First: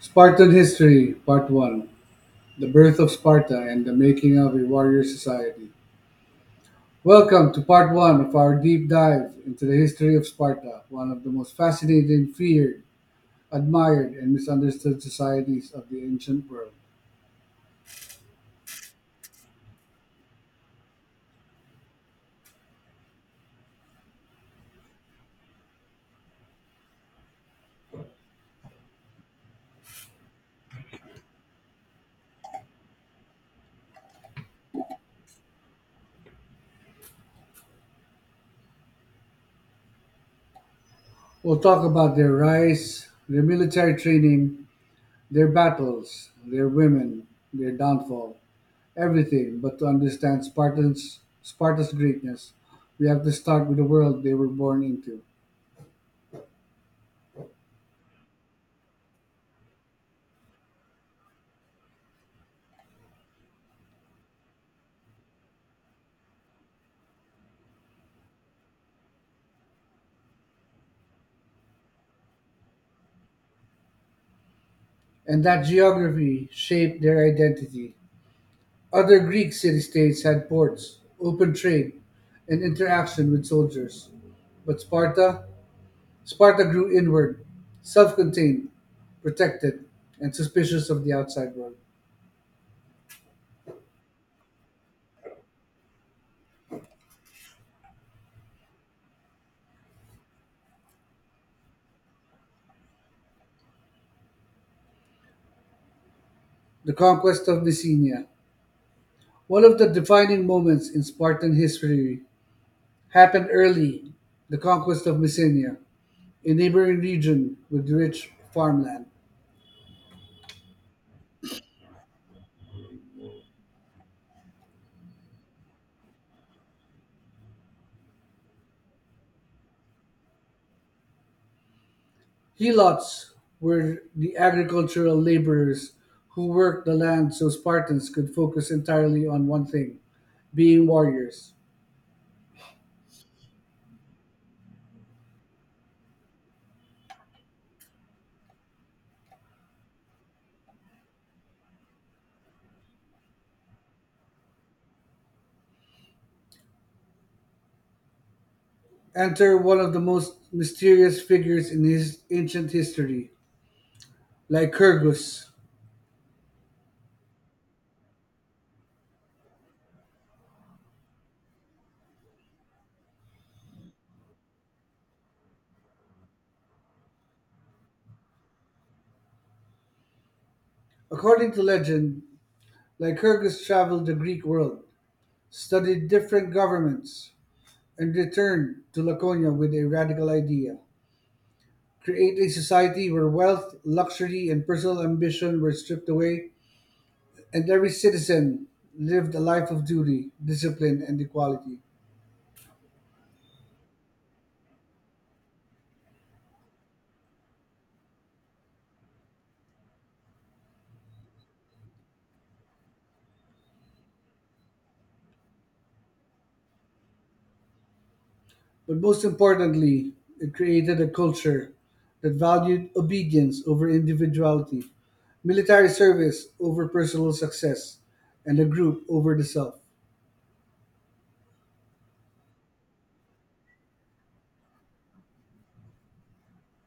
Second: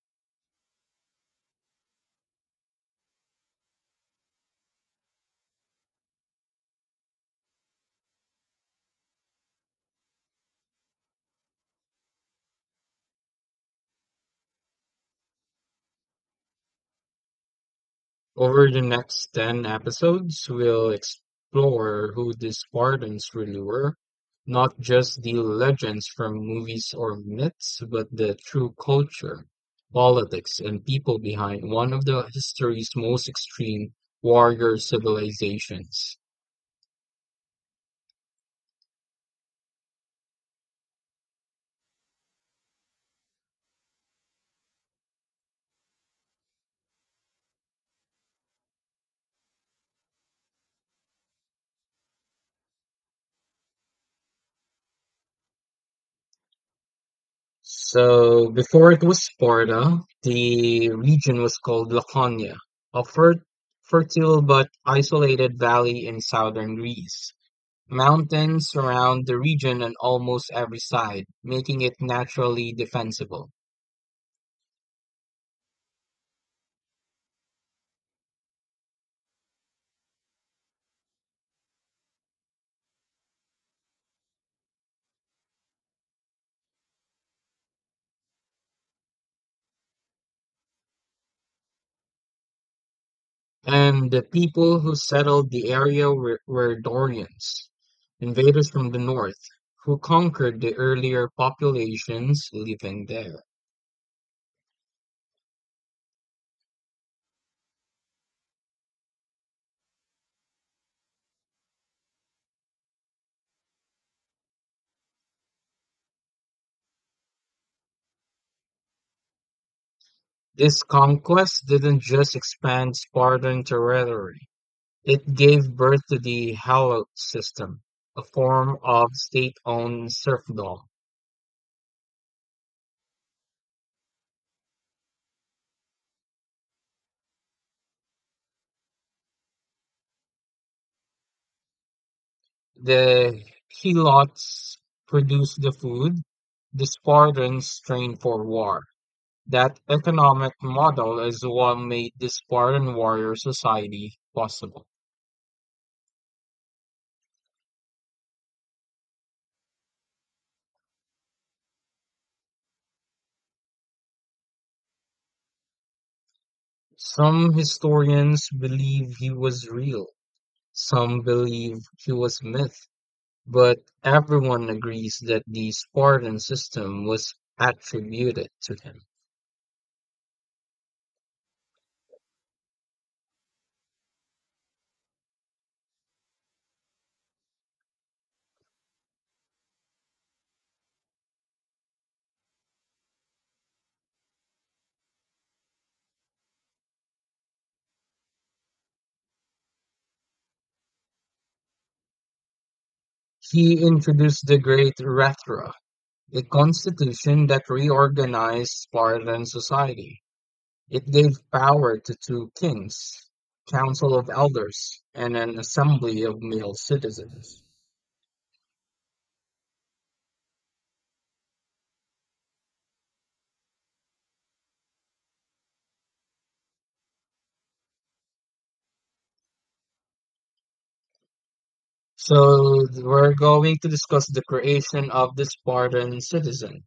Spartan History, Part 1. The Birth of Sparta and the Making of a Warrior Society. Welcome to Part 1 of our deep dive into the history of Sparta, one of the most fascinating, feared, admired, and misunderstood societies of the ancient world. Over the next 10 episodes, we'll explore who these Spartans really were, not just the legends from movies or myths, but the true culture, politics, and people behind one of the history's most extreme warrior civilizations. We'll talk about their rise, their military training, their battles, their women, their downfall, everything. But to understand Spartans, Sparta's greatness, we have to start with the world they were born into. So, before it was Sparta, the region was called Laconia, a fer- fertile but isolated valley in southern Greece. Mountains surround the region on almost every side, making it naturally defensible. And that geography shaped their identity. Other Greek city states had ports, open trade, and interaction with soldiers. But Sparta? Sparta grew inward, self contained, protected, and suspicious of the outside world. And the people who settled the area were Dorians, invaders from the north, who conquered the earlier populations living there. The conquest of Bithynia. One of the defining moments in Spartan history happened early, the conquest of Mycenae, a neighboring region with rich farmland. This conquest didn't just expand Spartan territory, it gave birth to the Helot system, a form of state owned serfdom. Helots were the agricultural laborers who worked the land so Spartans could focus entirely on one thing, being warriors. The helots produce the food, the Spartans train for war. That economic model is what made the Spartan warrior society possible. Enter one of the most mysterious figures in his ancient history, Lycurgus. Some historians believe he was real, some believe he was myth, but everyone agrees that the Spartan system was attributed to him. According to legend, Lycurgus traveled the Greek world, studied different governments, and returned to Laconia with a radical idea. Create a society where wealth, luxury, and personal ambition were stripped away and every citizen lived a life of duty, discipline, and equality. He introduced the great rhetoric, a constitution that reorganized Spartan society. It gave power to two kings, council of elders, and an assembly of male citizens. But most importantly, it created a culture that valued obedience over individuality, military service over personal success, and the group over the self. So we're going to discuss the creation of the Spartan citizen.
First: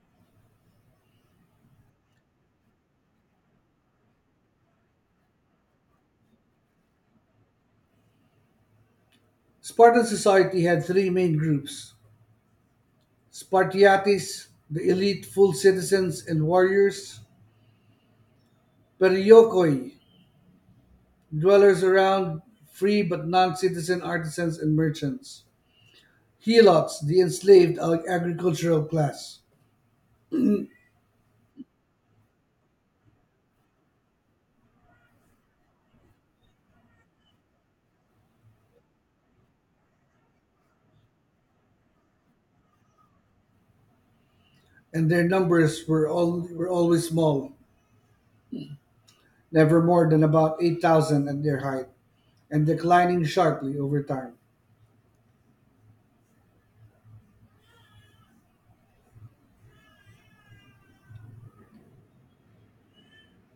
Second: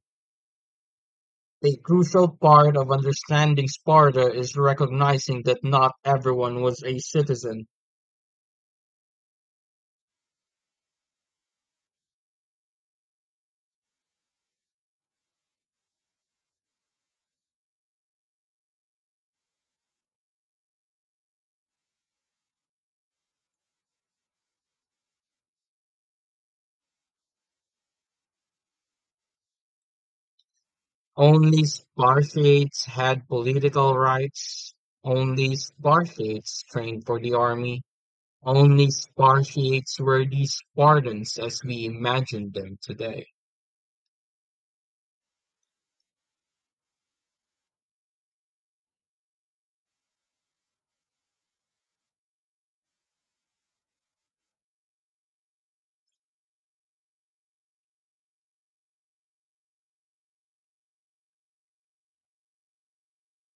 A crucial part of understanding Sparta is recognizing that not everyone was a citizen. Spartan society had three main groups: Spartiates, the elite full citizens and warriors; Periokoi, dwellers around, free but non citizen artisans and merchants; Helots, the enslaved agricultural class. Only Spartiates had political rights. Only Spartiates trained for the army. Only Spartiates were these Spartans as we imagine them today. And their numbers were always small, never more than about 8,000 at their height, and declining sharply over time.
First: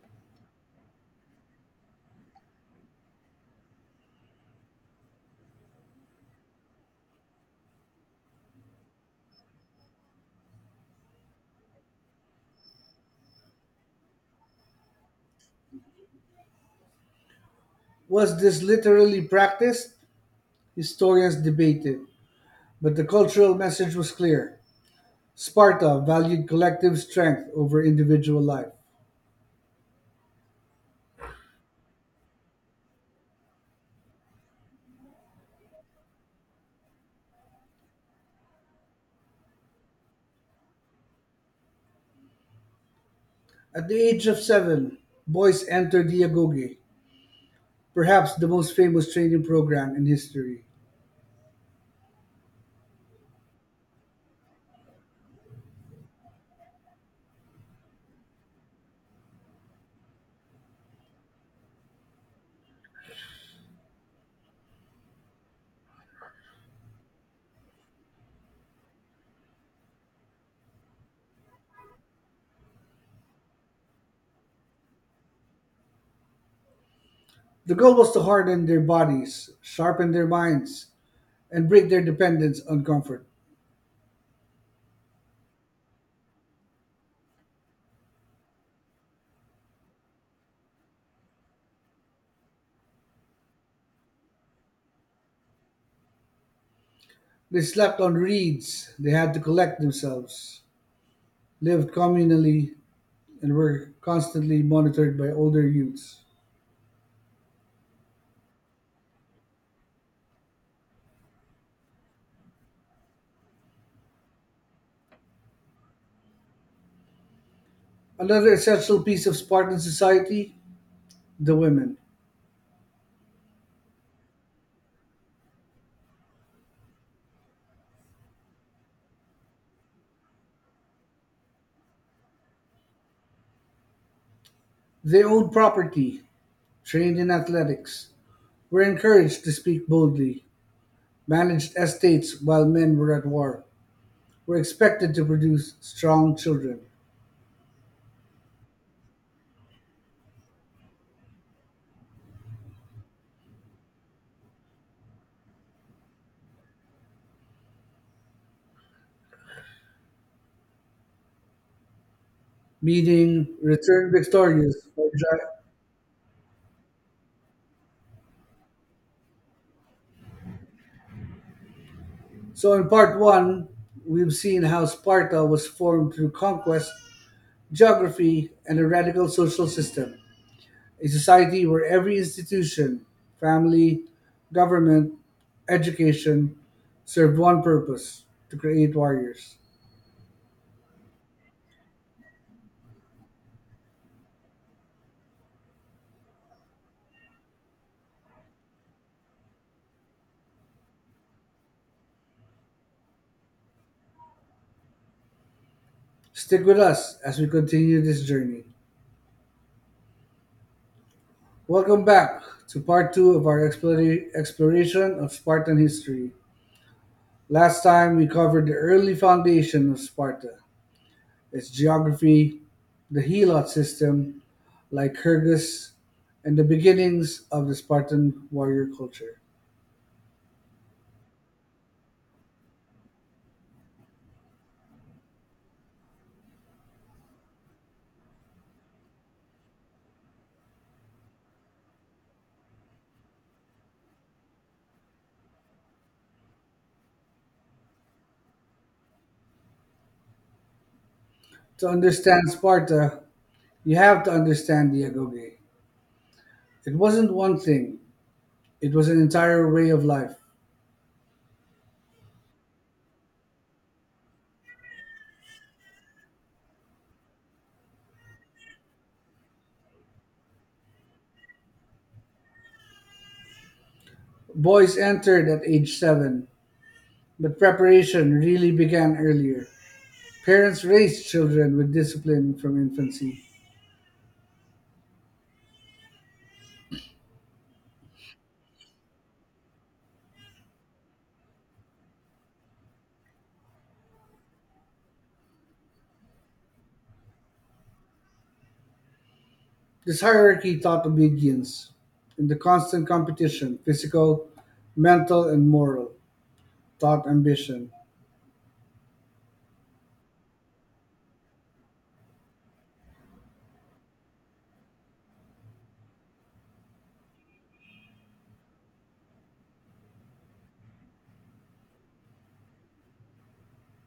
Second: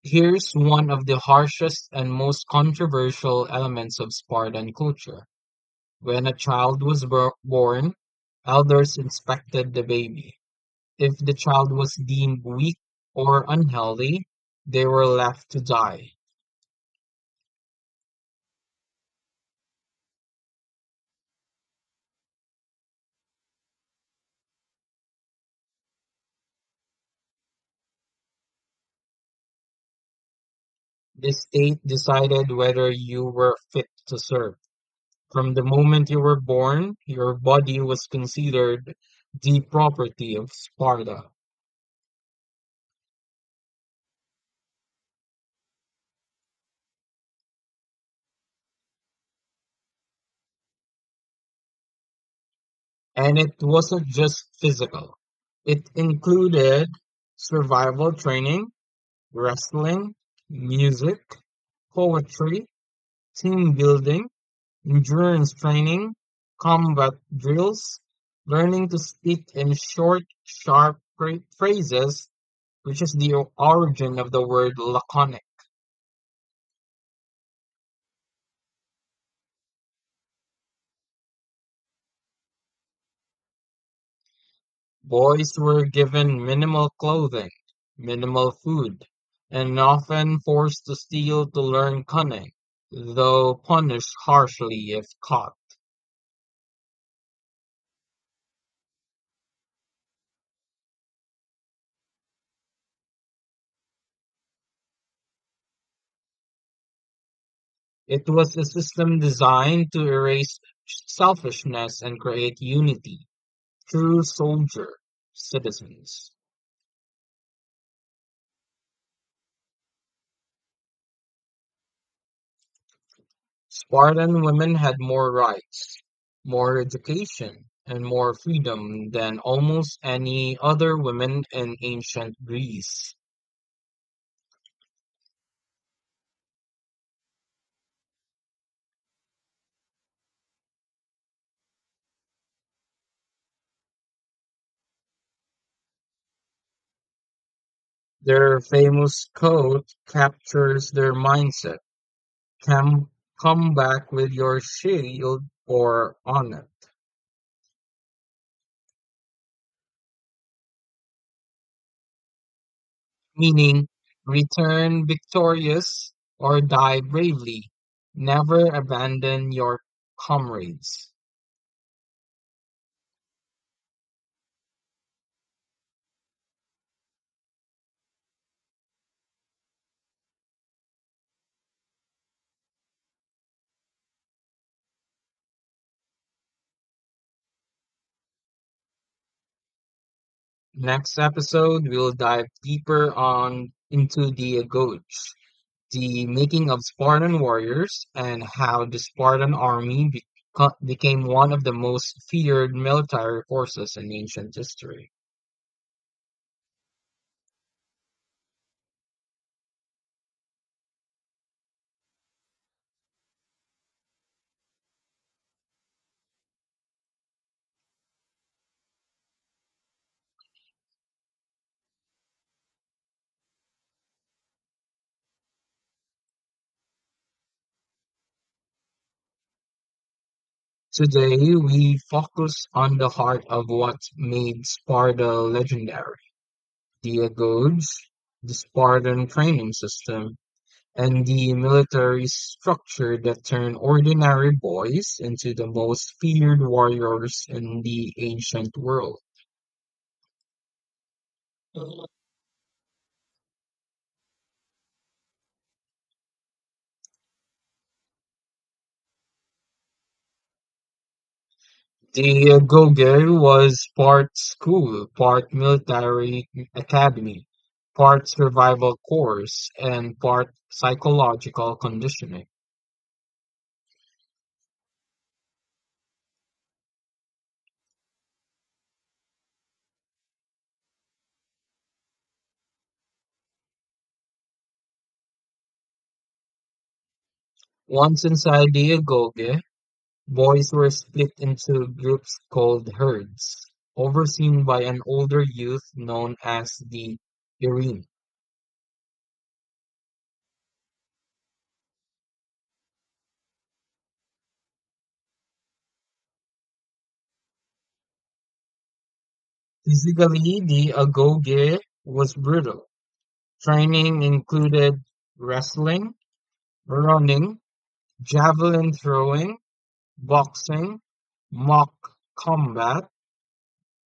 Here's one of the harshest and most controversial elements of Spartan culture. When a child was born, elders inspected the baby. If the child was deemed weak or unhealthy, they were left to die. Was this literally practiced? Historians debated, but the cultural message was clear. Sparta valued collective strength over individual life. The state decided whether you were fit to serve. From the moment you were born, your body was considered the property of Sparta. At the age of seven, boys entered the agoge, perhaps the most famous training program in history. And it wasn't just physical, it included survival training, wrestling, music, poetry, team building, endurance training, combat drills, learning to speak in short, sharp phrases, which is the origin of the word laconic. The goal was to harden their bodies, sharpen their minds, and break their dependence on comfort. Boys were given minimal clothing, minimal food, and often forced to steal to learn cunning, though punished harshly if caught. They slept on reeds, they had to collect themselves, lived communally, and were constantly monitored by older youths. It was a system designed to erase selfishness and create unity through soldier citizens. Another essential piece of Spartan society, the women. Spartan women had more rights, more education, and more freedom than almost any other women in ancient Greece. They owned property, trained in athletics, were encouraged to speak boldly, managed estates while men were at war, were expected to produce strong children. Their famous quote captures their mindset: "Come, come back with your shield or honor," Meaning meaning return victorious. return or gi- victorious or die bravely. Never abandon your comrades. So in part one, we've seen how Sparta was formed through conquest, geography, and a radical social system, a society where every institution, family, government, education, served one purpose, to create warriors. Next episode, we'll dive deeper on into the goats, the making of Spartan warriors and how the Spartan army became one of the most feared military forces in ancient history. Stick with us as we continue this journey. Welcome back to part two of our exploration of Spartan history. Last time we covered the early foundation of Sparta, its geography, the helot system, Lycurgus, and the beginnings of the Spartan warrior culture. Today, we focus on the heart of what made Sparta legendary, the agoge, the Spartan training system, and the military structure that turned ordinary boys into the most feared warriors in the ancient world. To understand Sparta, you have to understand the agoge. It wasn't one thing, it was an entire way of life. The Goguryeo was part school, part military academy, part survival course, and part psychological conditioning. Boys entered at age seven, but preparation really began earlier. Parents raised children with discipline from infancy. Once inside the agoge, boys were split into groups called herds, overseen by an older youth known as the Irene. This hierarchy taught obedience, and the constant competition, physical, mental, and moral, taught ambition. Physically, the agoge was brutal. Training included wrestling, running, javelin throwing, boxing, mock combat,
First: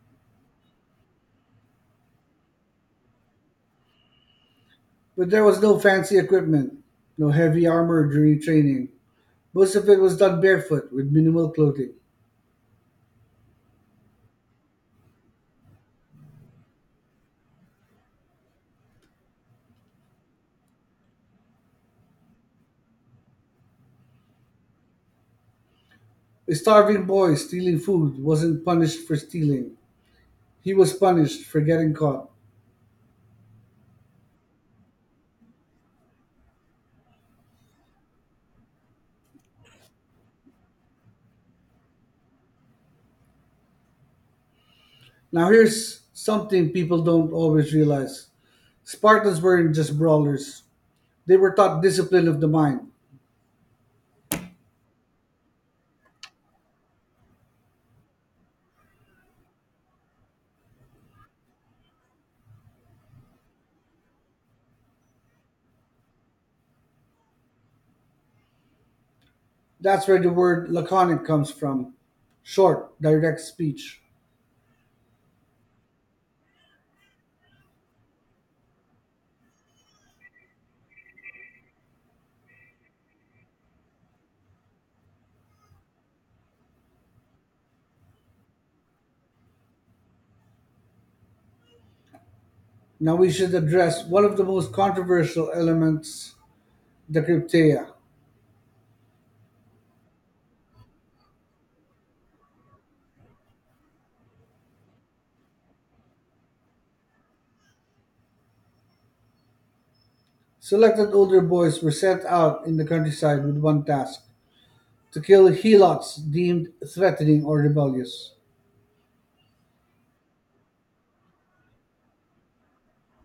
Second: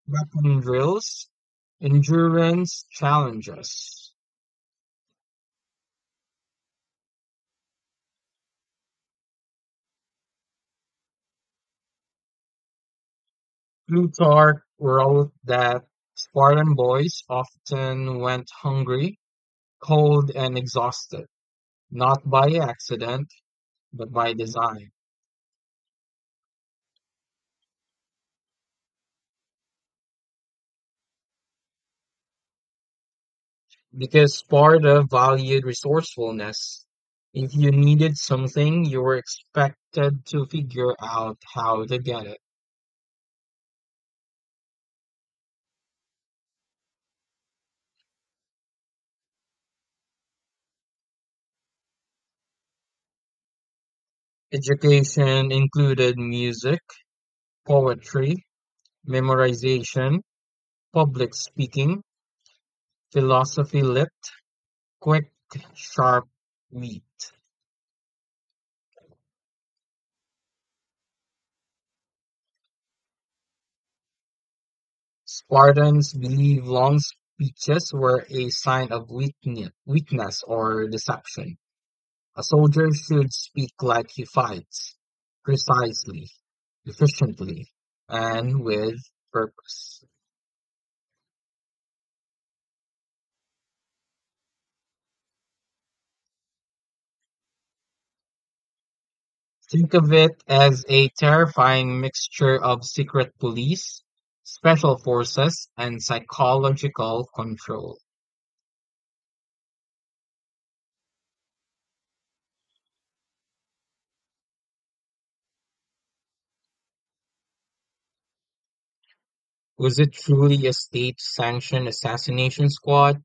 weapon drills, endurance challenges. But there was no fancy equipment, no heavy armor during training. Most of it was done barefoot with minimal clothing. Plutarch wrote that Spartan boys often went hungry, cold, and exhausted, not by accident, but by design. A starving boy stealing food wasn't punished for stealing, he was punished for getting caught. Because Sparta valued resourcefulness. If you needed something, you were expected to figure out how to get it. Now, here's something people don't always realize: Spartans weren't just brawlers, they were taught discipline of the mind. Education included music, poetry, memorization, public speaking, philosophy lit, quick, sharp wit. That's where the word laconic comes from, short, direct speech. Spartans believe long speeches were a sign of weakness or deception. A soldier should speak like he fights, precisely, efficiently, and with purpose. Now we should address one of the most controversial elements, the cryptea. Think of it as a terrifying mixture of secret police, special forces, and psychological control. Selected older boys were sent out in the countryside with one task, to kill helots deemed threatening or rebellious. Was it truly a state-sanctioned assassination squad?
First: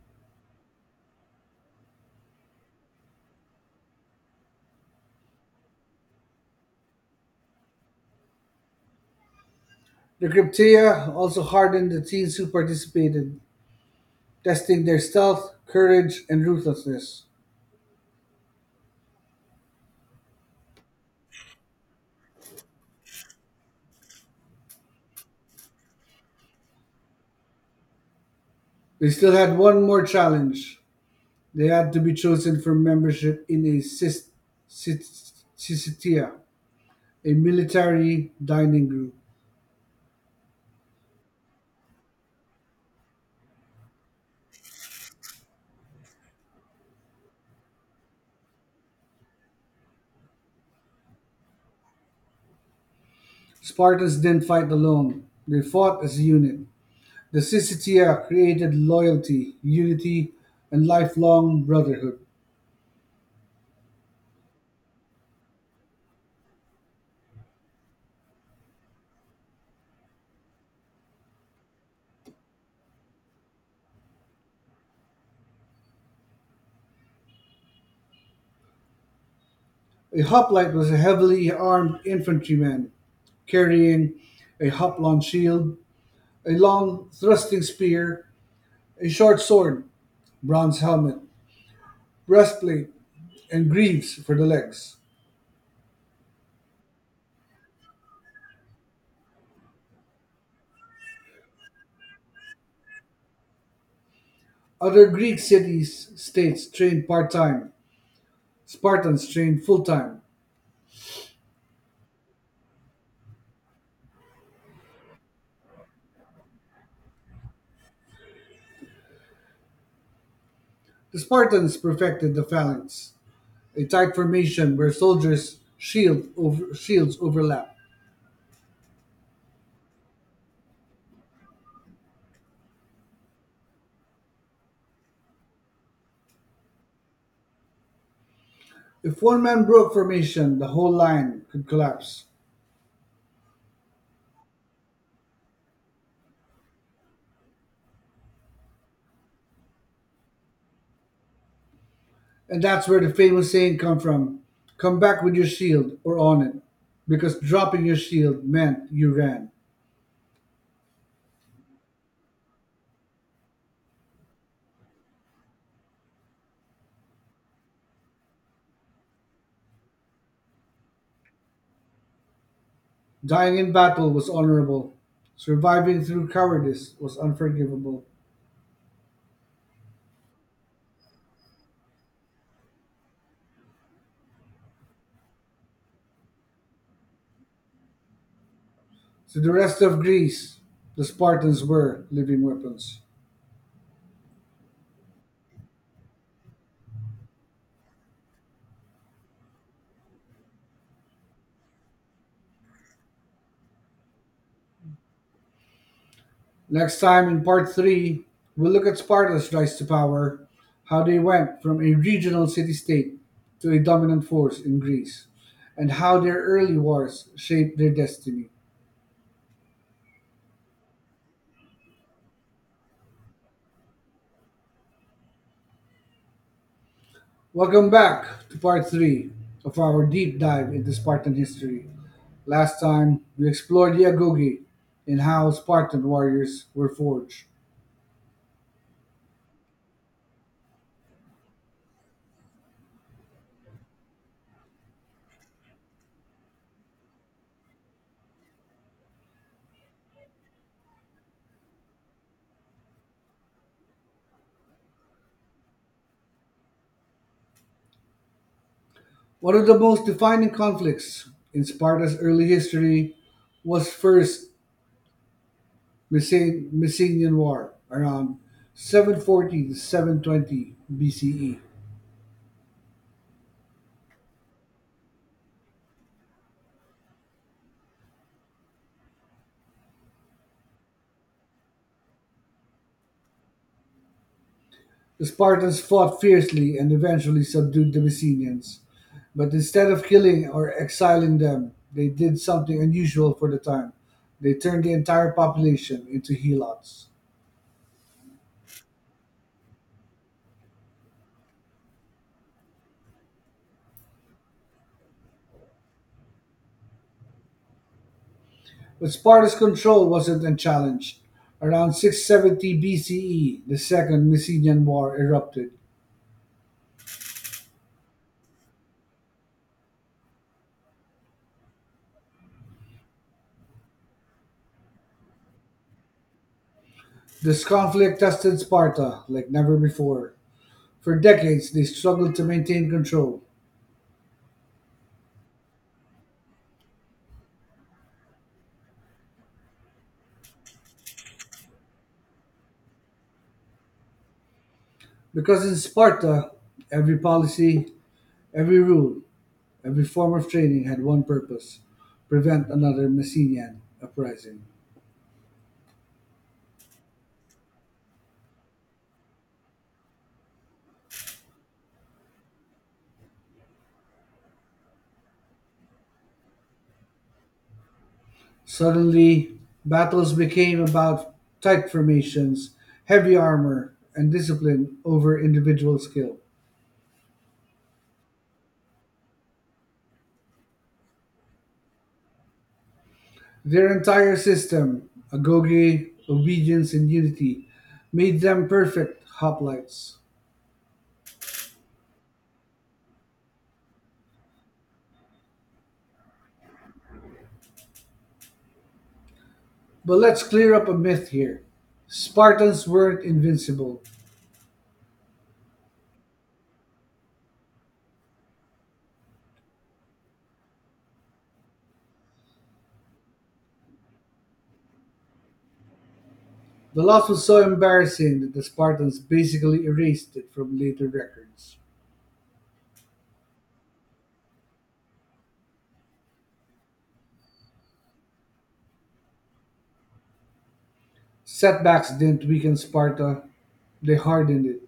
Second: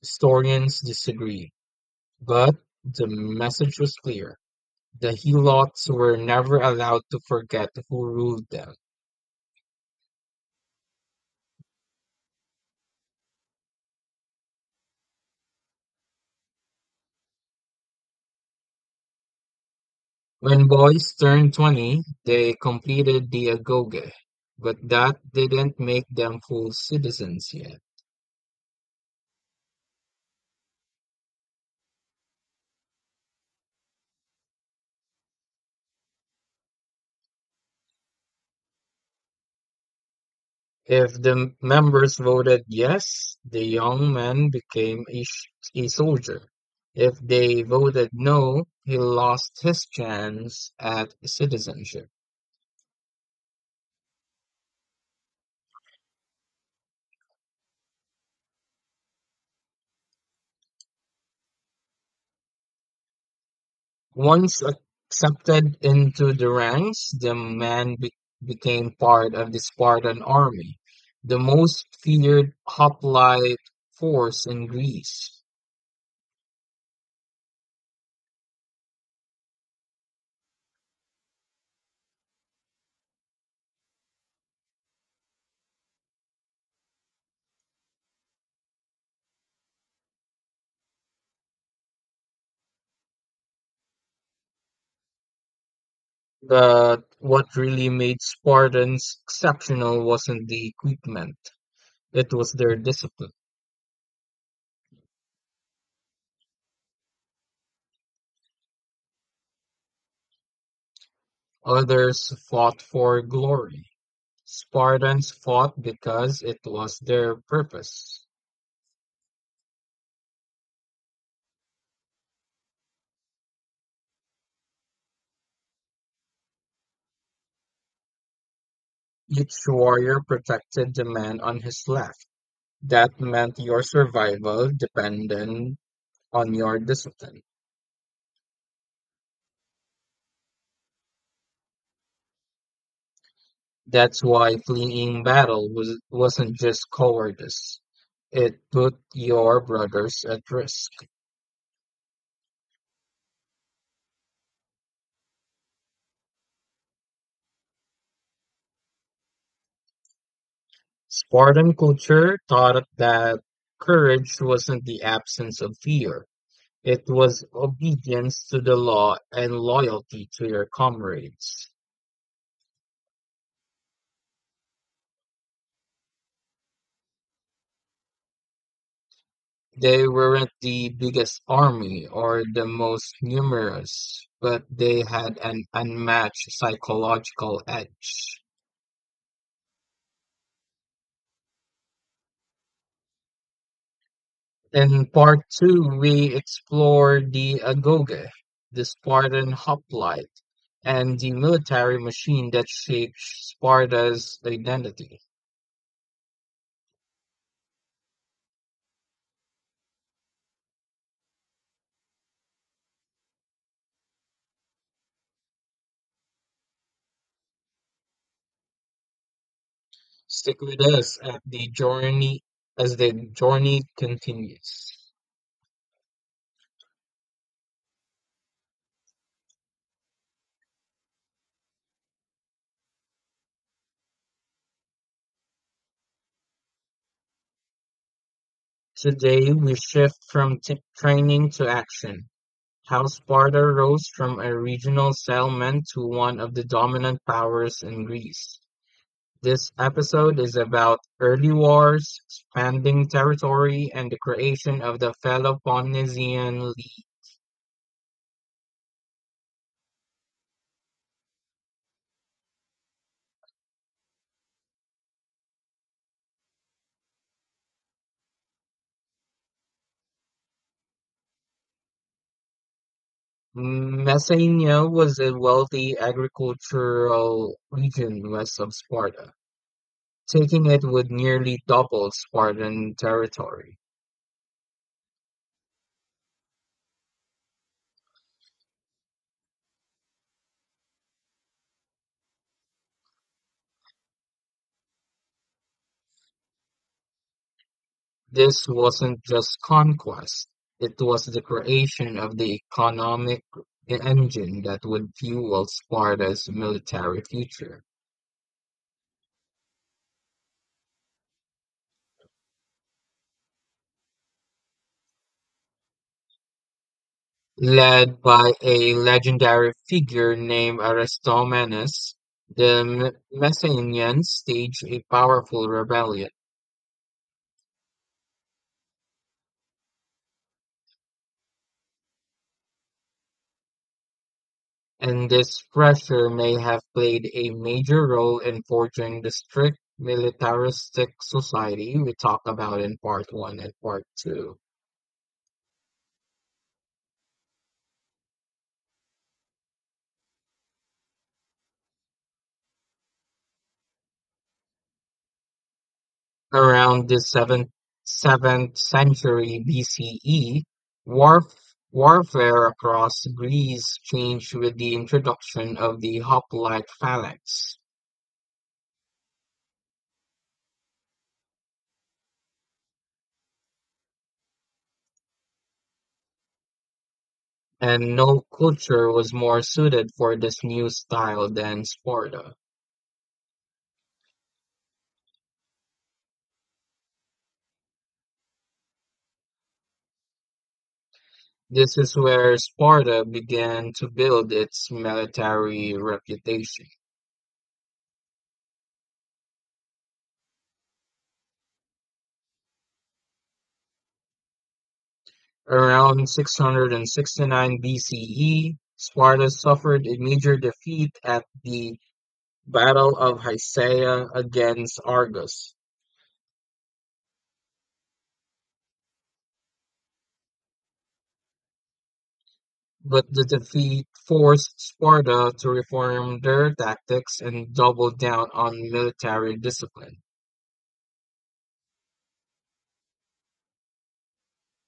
Historians disagree, but the message was clear. The Helots were never allowed to forget who ruled them. The cryptea also hardened the teens who participated, testing their stealth, courage, and ruthlessness. When boys turned 20, they completed the agoge, but that didn't make them full citizens yet. They still had one more challenge. They had to be chosen from membership in a Syssitia, a military dining group. If the members voted yes, the young man became a soldier. If they voted no, he lost his chance at citizenship. Spartans didn't fight alone, they fought as a unit. The Syssitia created loyalty, unity, and lifelong brotherhood. Once accepted into the ranks, the man became part of the Spartan army, the most feared hoplite force in Greece. A hoplite was a heavily armed infantryman carrying a hoplon shield, a long thrusting spear, a short sword, bronze helmet, breastplate, and greaves for the legs. But what really made Spartans exceptional wasn't the equipment, it was their discipline. Other Greek cities states trained part time, Spartans trained full time. Others fought for glory. Spartans fought because it was their purpose. The Spartans perfected the phalanx, a tight formation where shields overlap. Each warrior protected the man on his left. That meant your survival depended on your discipline. If one man broke formation, the whole line could collapse. That's why fleeing battle wasn't just cowardice. It put your brothers at risk. And that's where the famous saying come from, come back with your shield or on it, because dropping your shield meant you ran. Spartan culture taught that courage wasn't the absence of fear. It was obedience to the law and loyalty to your comrades. Dying in battle was honorable, surviving through cowardice was unforgivable. They weren't the biggest army or the most numerous, but they had an unmatched psychological edge. To the rest of Greece, the Spartans were living weapons. In part two, we explore the agoge, the Spartan hoplite, and the military machine that shaped Sparta's identity. Next time in part three, we'll look at Sparta's rise to power, how they went from a regional city state to a dominant force in Greece, and how their early wars shaped their destiny. Stick with us at the journey as the journey continues. Welcome back to part three of our deep dive into Spartan history. Last time, we explored the agoge and how Spartan warriors were forged. Today we shift from training to action: how Sparta rose from a regional settlement to one of the dominant powers in Greece. This episode is about early wars, expanding territory, and the creation of the Peloponnesian League. One of the most defining conflicts in Sparta's early history was First Mycenaean War around 740 to 720 BCE. Messenia was a wealthy agricultural region west of Sparta, taking it would nearly double Spartan territory. The Spartans fought fiercely and eventually subdued the Mycenaeans, but instead of killing or exiling them, they did something unusual for the time. They turned the entire population into helots. This wasn't just conquest, it was the creation of the economic engine that would fuel Sparta's military future. But Sparta's control wasn't unchallenged. Around 670 BCE, the Second Mycenian War erupted. Led by a legendary figure named Aristomenes, the Messenians staged a powerful rebellion, This conflict tested Sparta like never before. For decades, they struggled to maintain control. and this pressure may have played a major role in forging the strict militaristic society we talked about in part 1 and part 2. Because in Sparta, every policy, every rule, every form of training had one purpose, prevent another Messenian uprising. Around the seventh century BCE, warfare across Greece changed with the introduction of the hoplite phalanx, Suddenly, battles became about tight formations, heavy armor, and discipline over individual skill. and no culture was more suited for this new style than Sparta. Their entire system, agoge, obedience, and unity, made them perfect hoplites. This is where Sparta began to build its military reputation. But let's clear up a myth here. Spartans weren't invincible. Around 669 BCE, Sparta suffered a major defeat at the Battle of Hysaia against Argos, The loss was so embarrassing that the Spartans basically erased it from later records. but the defeat forced Sparta to reform their tactics and double down on military discipline. Setbacks didn't weaken Sparta, they hardened it.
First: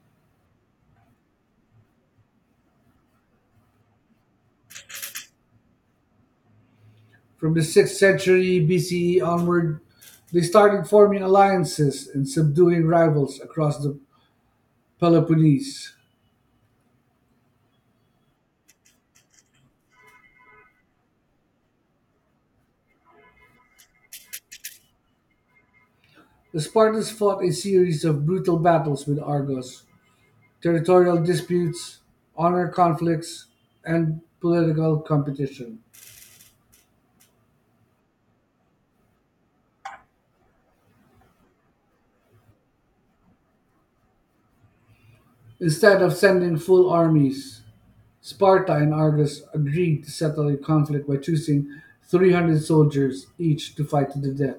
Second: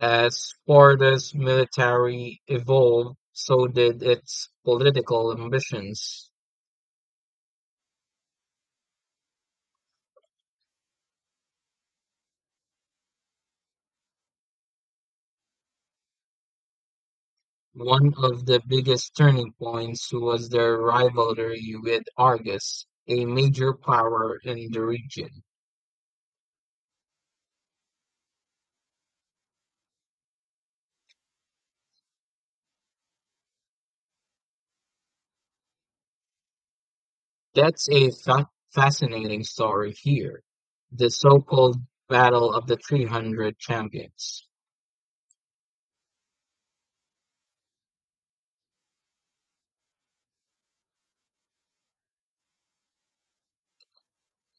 As Sparta's military evolved, so did its political ambitions. From the 6th century BCE onward, they started forming alliances and subduing rivals across the Peloponnese. One of the biggest turning points was their rivalry with Argos, a major power in the region. The Spartans fought a series of brutal battles with Argos, territorial disputes, honor conflicts, and political competition. That's a fa fascinating story here. The so-called Battle of the 300 Champions. Instead of sending full armies, Sparta and Argos agreed to settle the conflict by choosing 300 soldiers each to fight to the death.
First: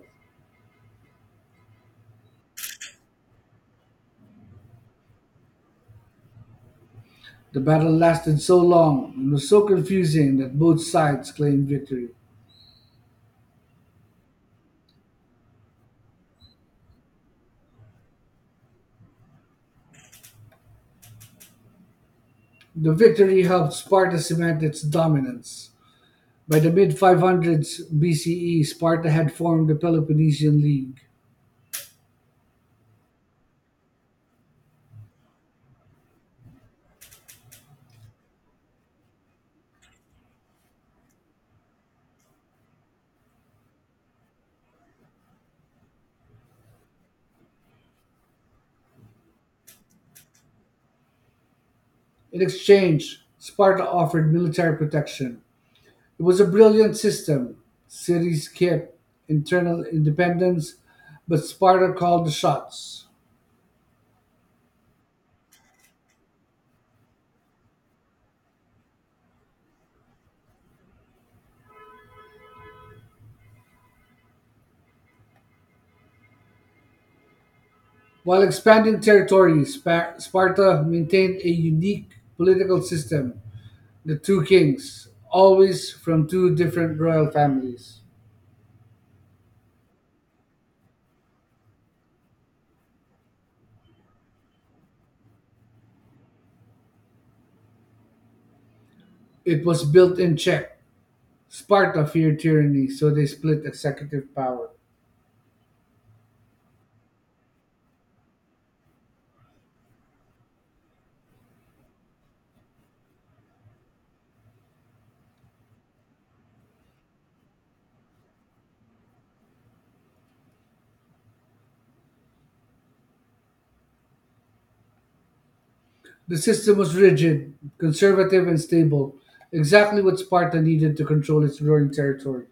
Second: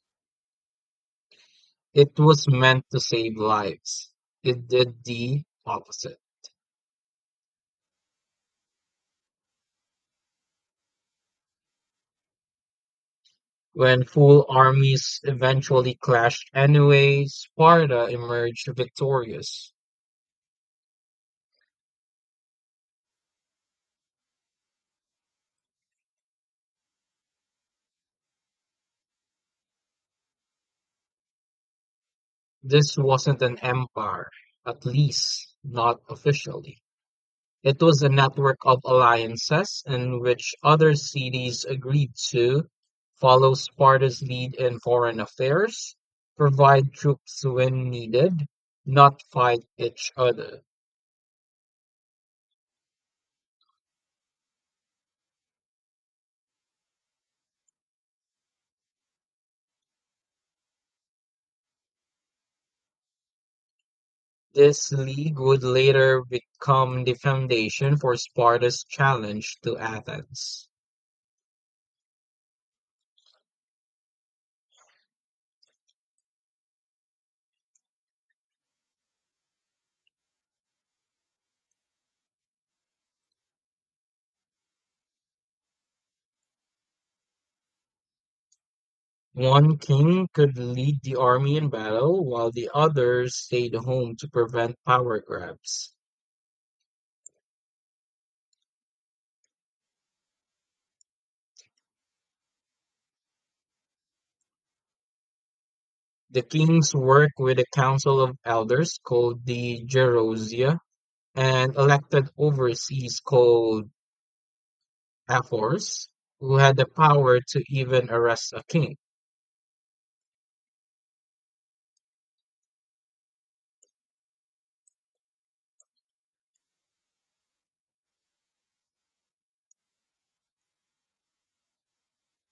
It was meant to save lives. It did the opposite. The battle lasted so long and was so confusing that both sides claimed victory. When full armies eventually clashed anyway, Sparta emerged victorious. The victory helped Sparta cement its dominance. By the mid 500s BCE, Sparta had formed the Peloponnesian League. This wasn't an empire, at least not officially. It was a network of alliances in which other cities agreed to follow Sparta's lead in foreign affairs, provide troops when needed, not fight each other. In exchange, Sparta offered military protection. It was a brilliant system. Cities kept internal independence, but Sparta called the shots. This league would later become the foundation for Sparta's challenge to Athens. While expanding territory, Sparta maintained a unique political system, the two kings, always from two different royal families. One king could lead the army in battle while the others stayed home to prevent power grabs. It was built in check. Sparta feared tyranny, so they split executive power. The kings worked with a council of elders called the Gerousia and elected overseers called ephors, who had the power to even arrest a king. The system was rigid, conservative, and stable, exactly what Sparta needed to control its growing territory.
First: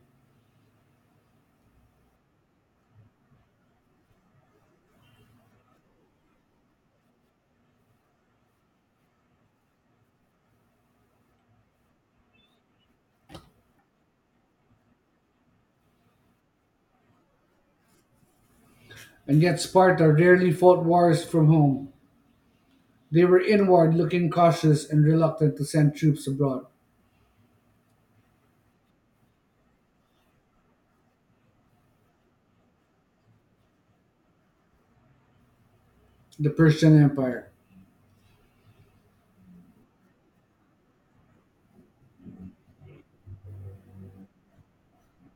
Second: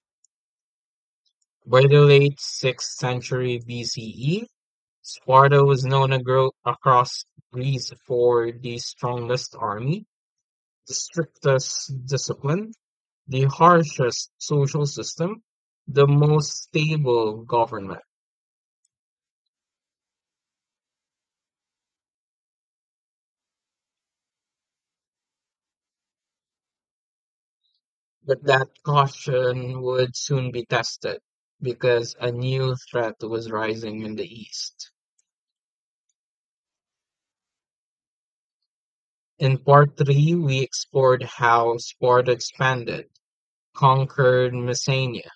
By the late 6th century BCE, Sparta was known across Greece for the strongest army, the strictest discipline, the harshest social system, the most stable government. And yet, Sparta rarely fought wars from home. They were inward looking, cautious, and reluctant to send troops abroad. But that caution would soon be tested because a new threat was rising in the east. The Persian Empire. In part three, we explored how Sparta expanded, conquered Messenia,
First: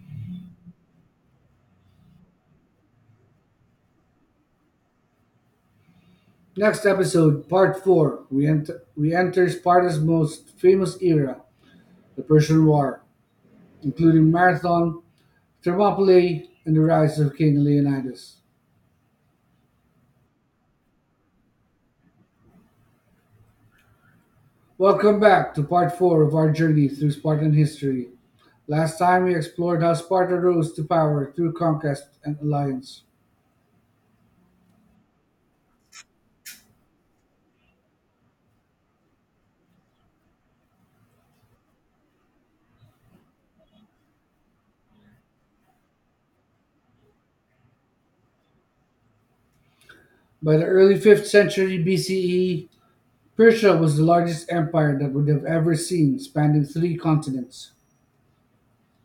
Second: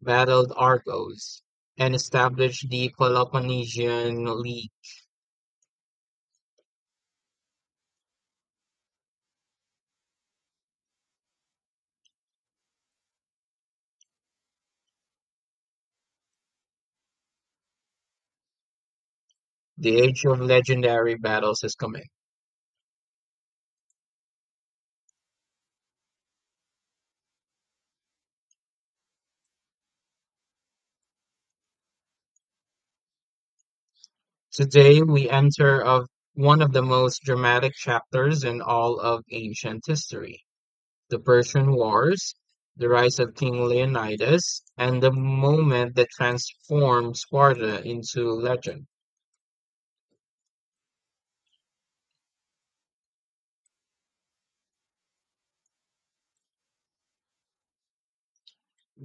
battled Argos, and established the Peloponnesian League. Next episode, part 4, we enter Sparta's most famous era, the Persian War, including Marathon, Thermopylae, and the rise of King Leonidas. The age of legendary battles is coming. Welcome back to part four of our journey through Spartan history. Last time we explored how Sparta rose to power through conquest and alliance. Today, we enter of one of the most dramatic chapters in all of ancient history, the Persian Wars, the rise of King Leonidas, and the moment that transformed Sparta into legend. By the early 5th century BCE, Persia was the largest empire that would have ever seen, spanning three continents.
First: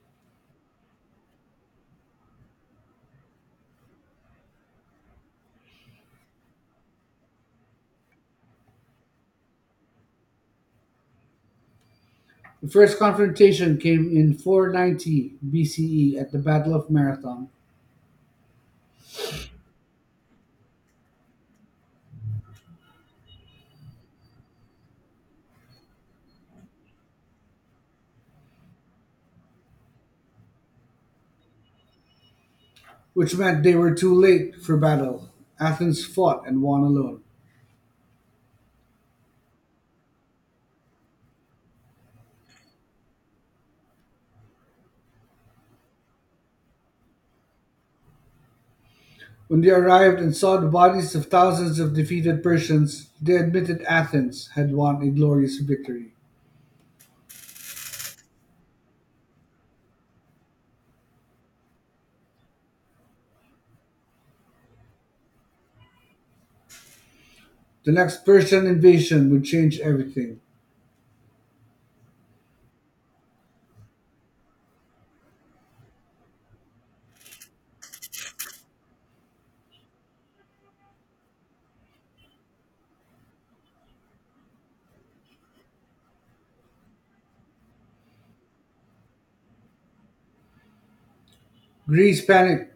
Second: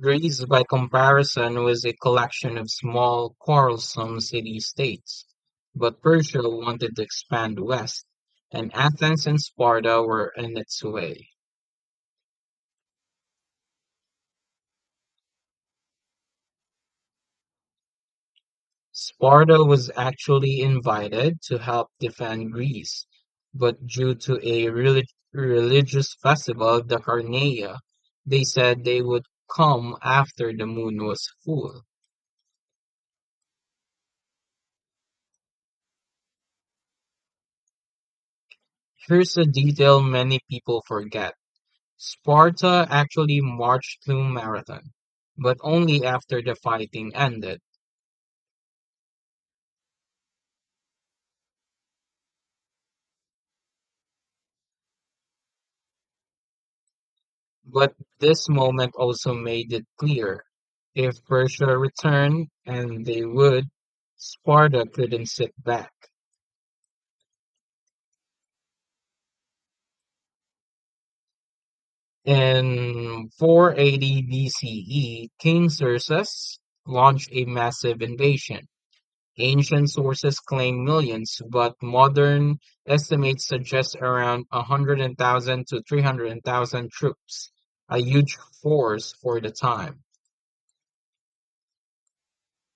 Greece, by comparison, was a collection of small, quarrelsome city states. But Persia wanted to expand west, and Athens and Sparta were in its way. The first confrontation came in 490 BCE at the Battle of Marathon, Sparta was actually invited to help defend Greece, but due to a religious festival, the Carneia, they said they would come after the moon was full. which meant they were too late for battle. Athens fought and won alone. Here's a detail many people forget. Sparta actually marched to Marathon, but only after the fighting ended. When they arrived and saw the bodies of thousands of defeated Persians, they admitted Athens had won a glorious victory. But this moment also made it clear, if Persia returned, and they would, Sparta couldn't sit back. The next Persian invasion would change everything. In 480 BCE, King Xerxes launched a massive invasion. Ancient sources claim millions, but modern estimates suggest around 100,000 to 300,000 troops, a huge force for the time. Greece panicked,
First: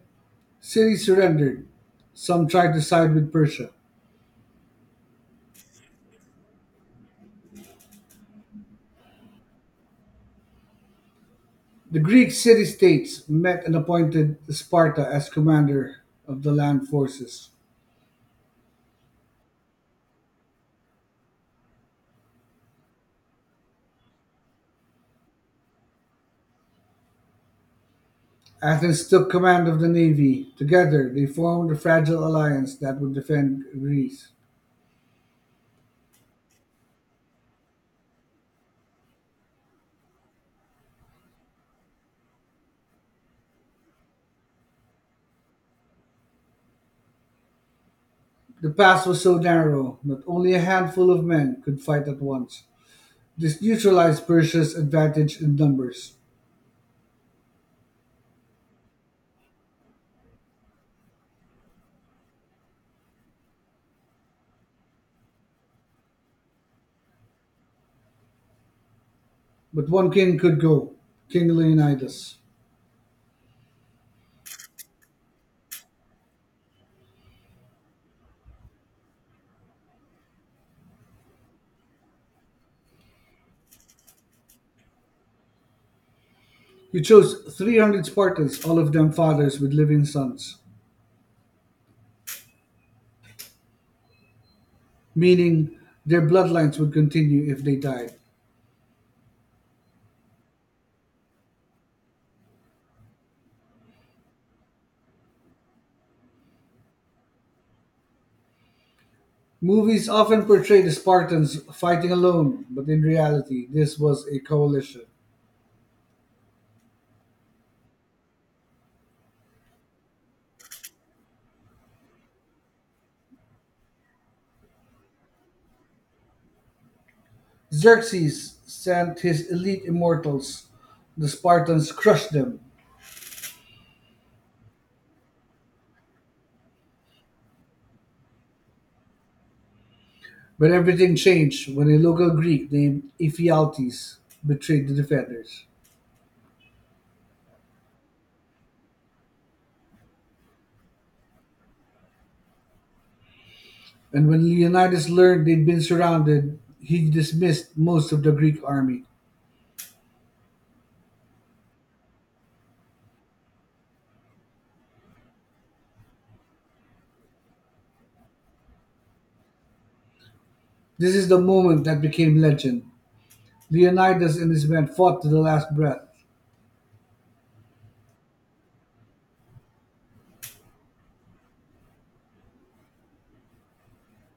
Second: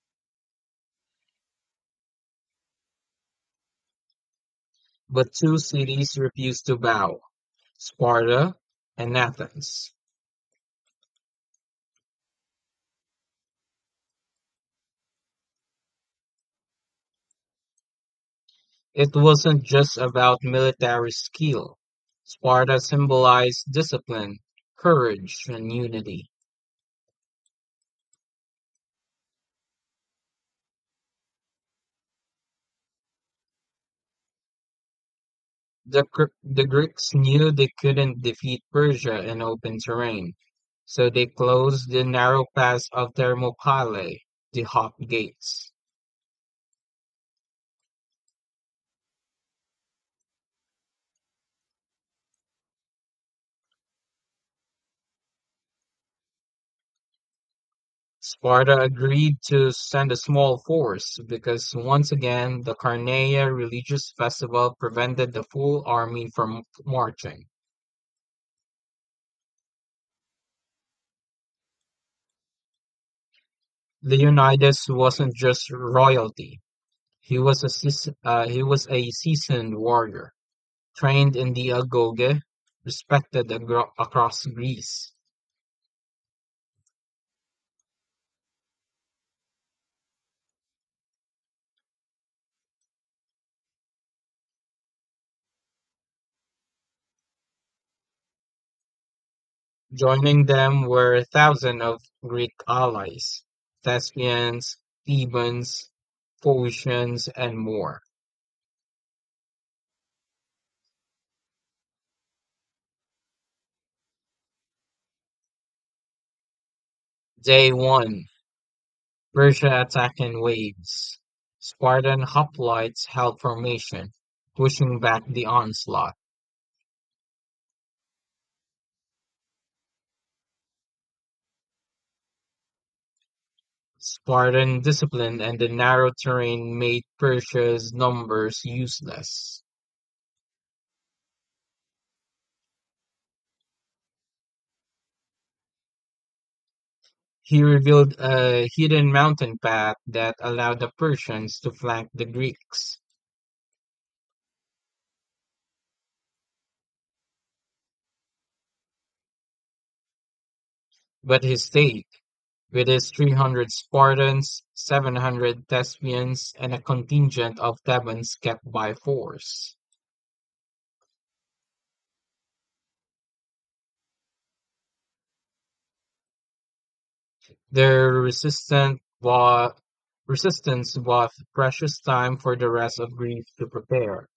cities surrendered, some tried to side with Persia. But two cities refused to bow, Sparta and Athens. The Greek city states met and appointed Sparta as commander of the land forces. It wasn't just about military skill. Sparta symbolized discipline, courage, and unity. Athens took command of the navy. Together, they formed a fragile alliance that would defend Greece. The Greeks knew they couldn't defeat Persia in open terrain, so they closed the narrow pass of Thermopylae, the Hot Gates. The pass was so narrow that only a handful of men could fight at once. This neutralized Persia's advantage in numbers. Sparta agreed to send a small force because once again the Carneia religious festival prevented the full army from marching. But one king could go, King Leonidas. Leonidas wasn't just royalty; he was a seasoned warrior, trained in the agoge, respected across Greece. He chose 300 Spartans, all of them fathers with living sons, meaning their bloodlines would continue if they died. Joining them were thousands of Greek allies, Thespians, Thebans, Phoenicians, and more. Movies often portray the Spartans fighting alone, but in reality, this was a coalition. Day one. Persia attacked in waves. Spartan hoplites held formation, pushing back the onslaught. Xerxes sent his elite immortals. The Spartans crushed them. Spartan discipline and the narrow terrain made Persia's numbers useless. But everything changed when a local Greek named Ephialtes betrayed the defenders. He revealed a hidden mountain path that allowed the Persians to flank the Greeks, And when Leonidas learned they'd been surrounded, he dismissed most of the Greek army. but he stayed with his 300 Spartans, 700 Thespians, and a contingent of Thebans kept by force. This is the moment that became legend. Leonidas and his men fought to the last breath. Their resistant wa- resistance bought precious time for the rest of Greece to prepare.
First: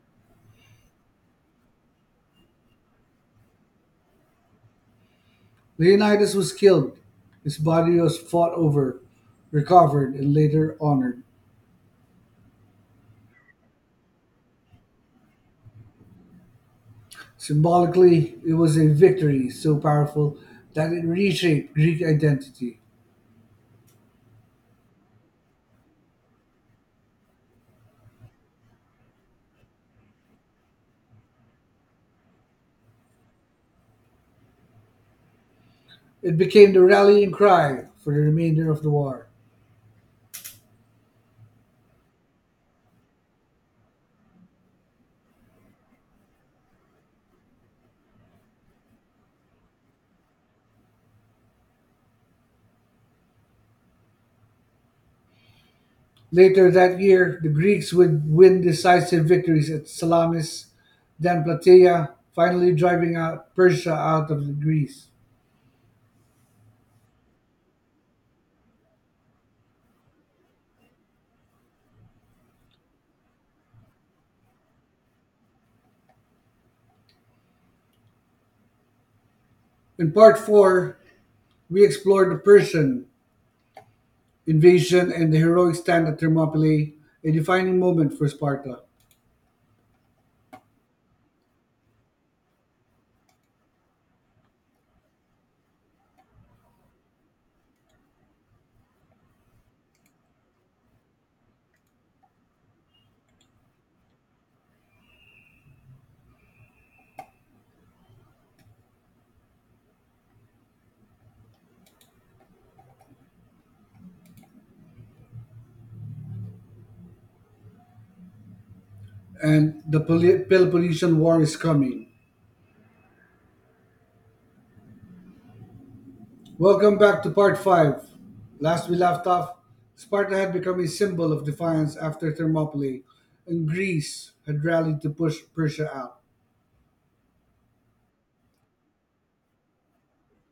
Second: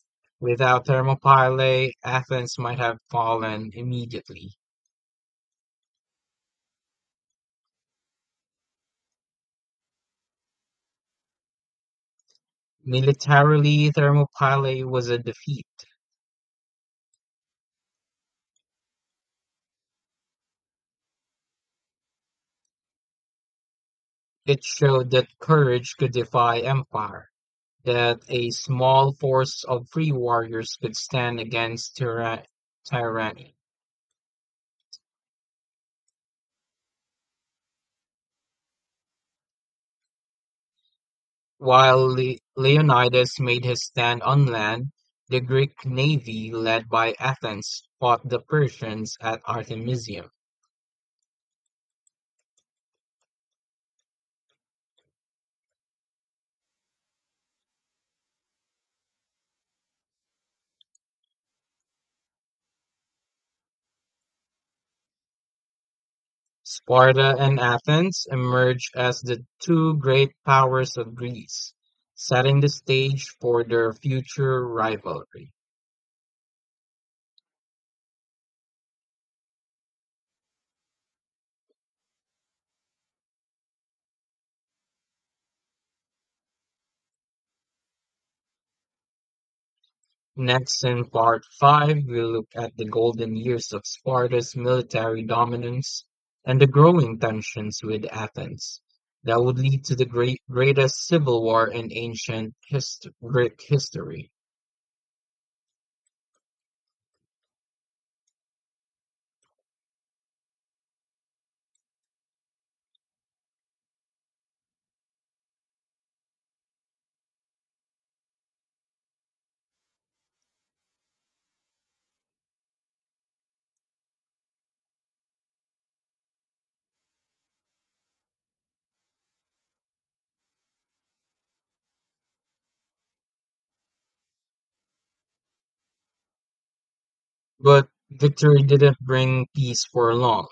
Without Thermopylae, Athens might have fallen immediately. Leonidas was killed. His body was fought over, recovered, and later honored. Militarily, Thermopylae was a defeat. Symbolically, it was a victory so powerful that it reshaped Greek identity. It showed that courage could defy empire, that a small force of free warriors could stand against tyranny. It became the rallying cry for the remainder of the war. While Leonidas made his stand on land, the Greek navy led by Athens fought the Persians at Artemisium. Later that year, the Greeks would win decisive victories at Salamis, then Plataea, finally driving out Persia out of Greece. Sparta and Athens emerged as the two great powers of Greece, setting the stage for their future rivalry. In part four, we explored the Persian invasion and the heroic stand at Thermopylae, a defining moment for Sparta. Next in part five, we'll look at the golden years of Sparta's military dominance and the growing tensions with Athens that would lead to the greatest civil war in ancient Greek history. And the Peloponnesian War is coming. Welcome back to part 5. Last we left off, Sparta had become a symbol of defiance after Thermopylae, and Greece had rallied to push Persia out. But victory didn't bring peace for long.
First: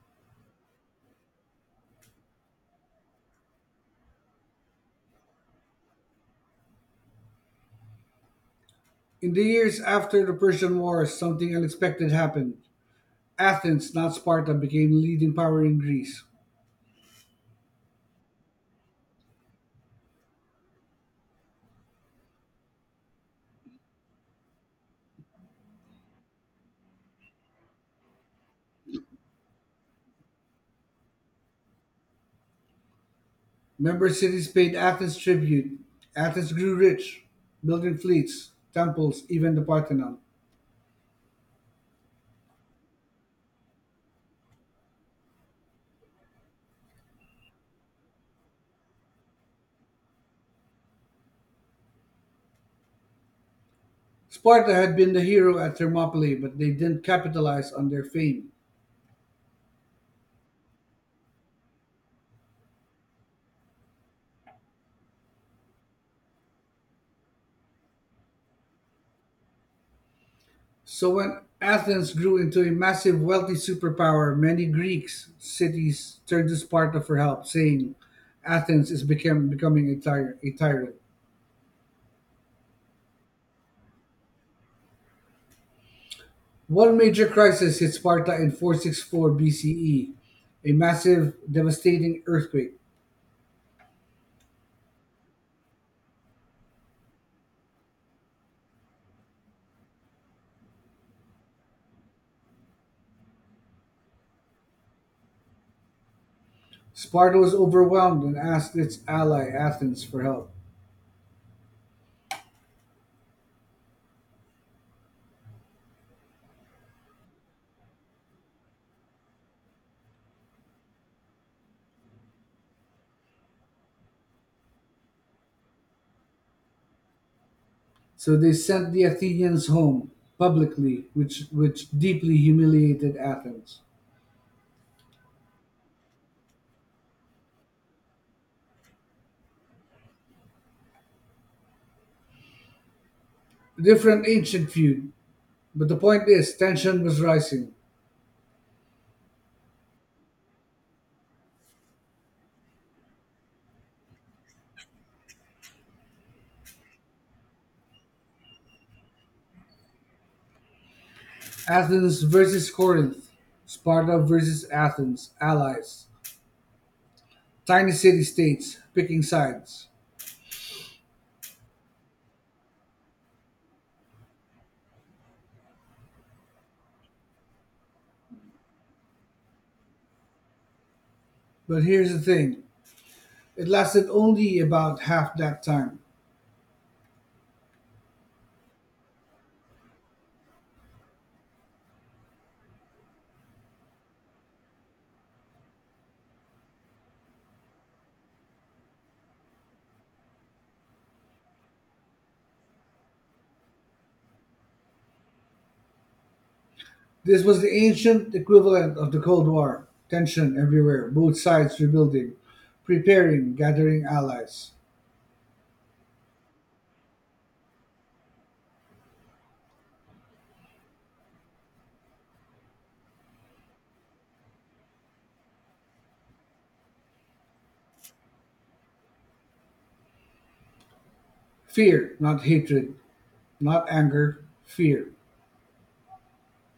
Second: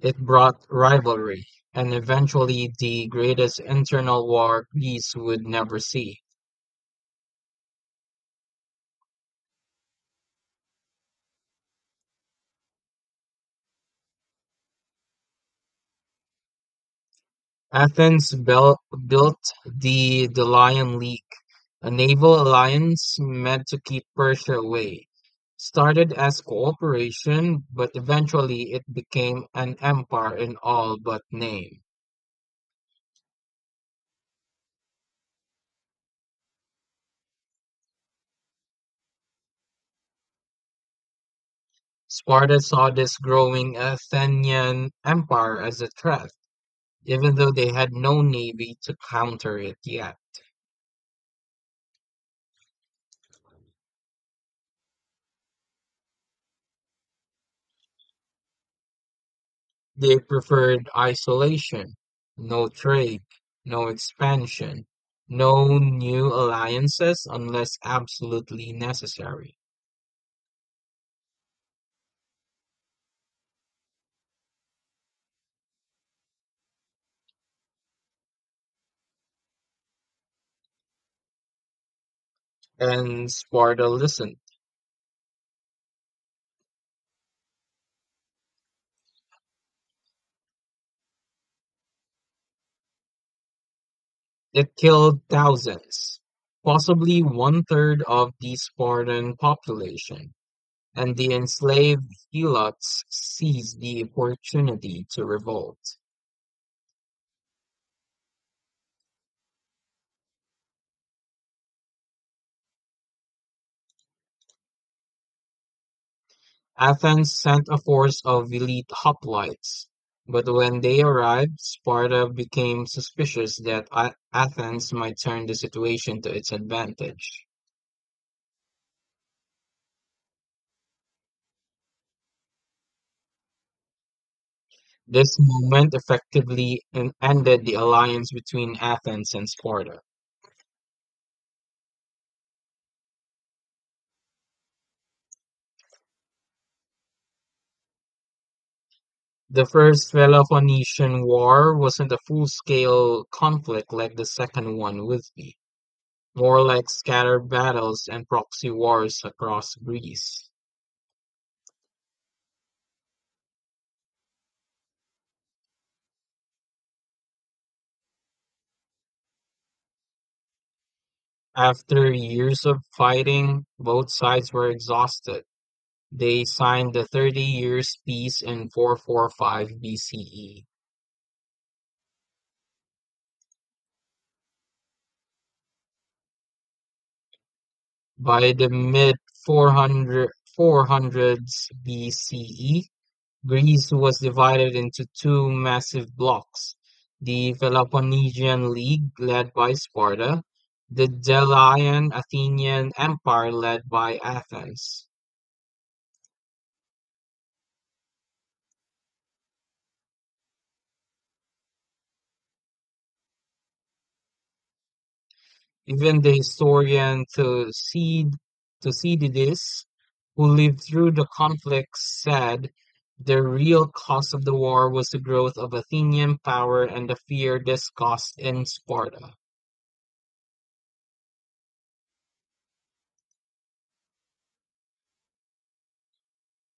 It brought rivalry and eventually the greatest internal war peace would never see. In the years after the Persian Wars, something unexpected happened. Athens, not Sparta, became the leading power in Greece. Athens built, built the Delian League, a naval alliance meant to keep Persia away. Started as cooperation, but eventually it became an empire in all but name. Member cities paid Athens tribute. Athens grew rich, building fleets, temples, even the Parthenon. Sparta saw this growing Athenian empire as a threat, even though they had no navy to counter it yet. Sparta had been the hero at Thermopylae, but they didn't capitalize on their fame. They preferred isolation, no trade, no expansion, no new alliances unless absolutely necessary. So when Athens grew into a massive wealthy superpower, many Greeks cities turned to Sparta for help, saying Athens is becoming a tyrant. And Sparta listened. One major crisis hit Sparta in 464 BCE, a massive, devastating earthquake. It killed thousands, possibly one third of the Spartan population, and the enslaved helots seized the opportunity to revolt. Sparta was overwhelmed and asked its ally Athens for help. Athens sent a force of elite hoplites, but when they arrived, Sparta became suspicious that Athens might turn the situation to its advantage. So they sent the Athenians home publicly, which deeply humiliated Athens. This moment effectively ended the alliance between Athens and Sparta. Different ancient feud. But the point is, tension was rising. The First Peloponnesian War wasn't a full scale conflict like the second one would be, more like scattered battles and proxy wars across Greece. Athens versus Corinth, Sparta versus Athens, allies, tiny city states picking sides. After years of fighting, both sides were exhausted. They signed the 30 Years' Peace in 445 BCE. But here's the thing: it lasted only about half that time. By the mid 400, 400s BCE, Greece was divided into two massive blocks: the Peloponnesian League, led by Sparta, the Delian Athenian Empire, led by Athens. This was the ancient equivalent of the Cold War: tension everywhere, both sides rebuilding, preparing, gathering allies. Even the historian Thucydides, who lived through the conflicts, said the real cause of the war was the growth of Athenian power and the fear this caused in Sparta. Fear, not hatred, not anger, fear.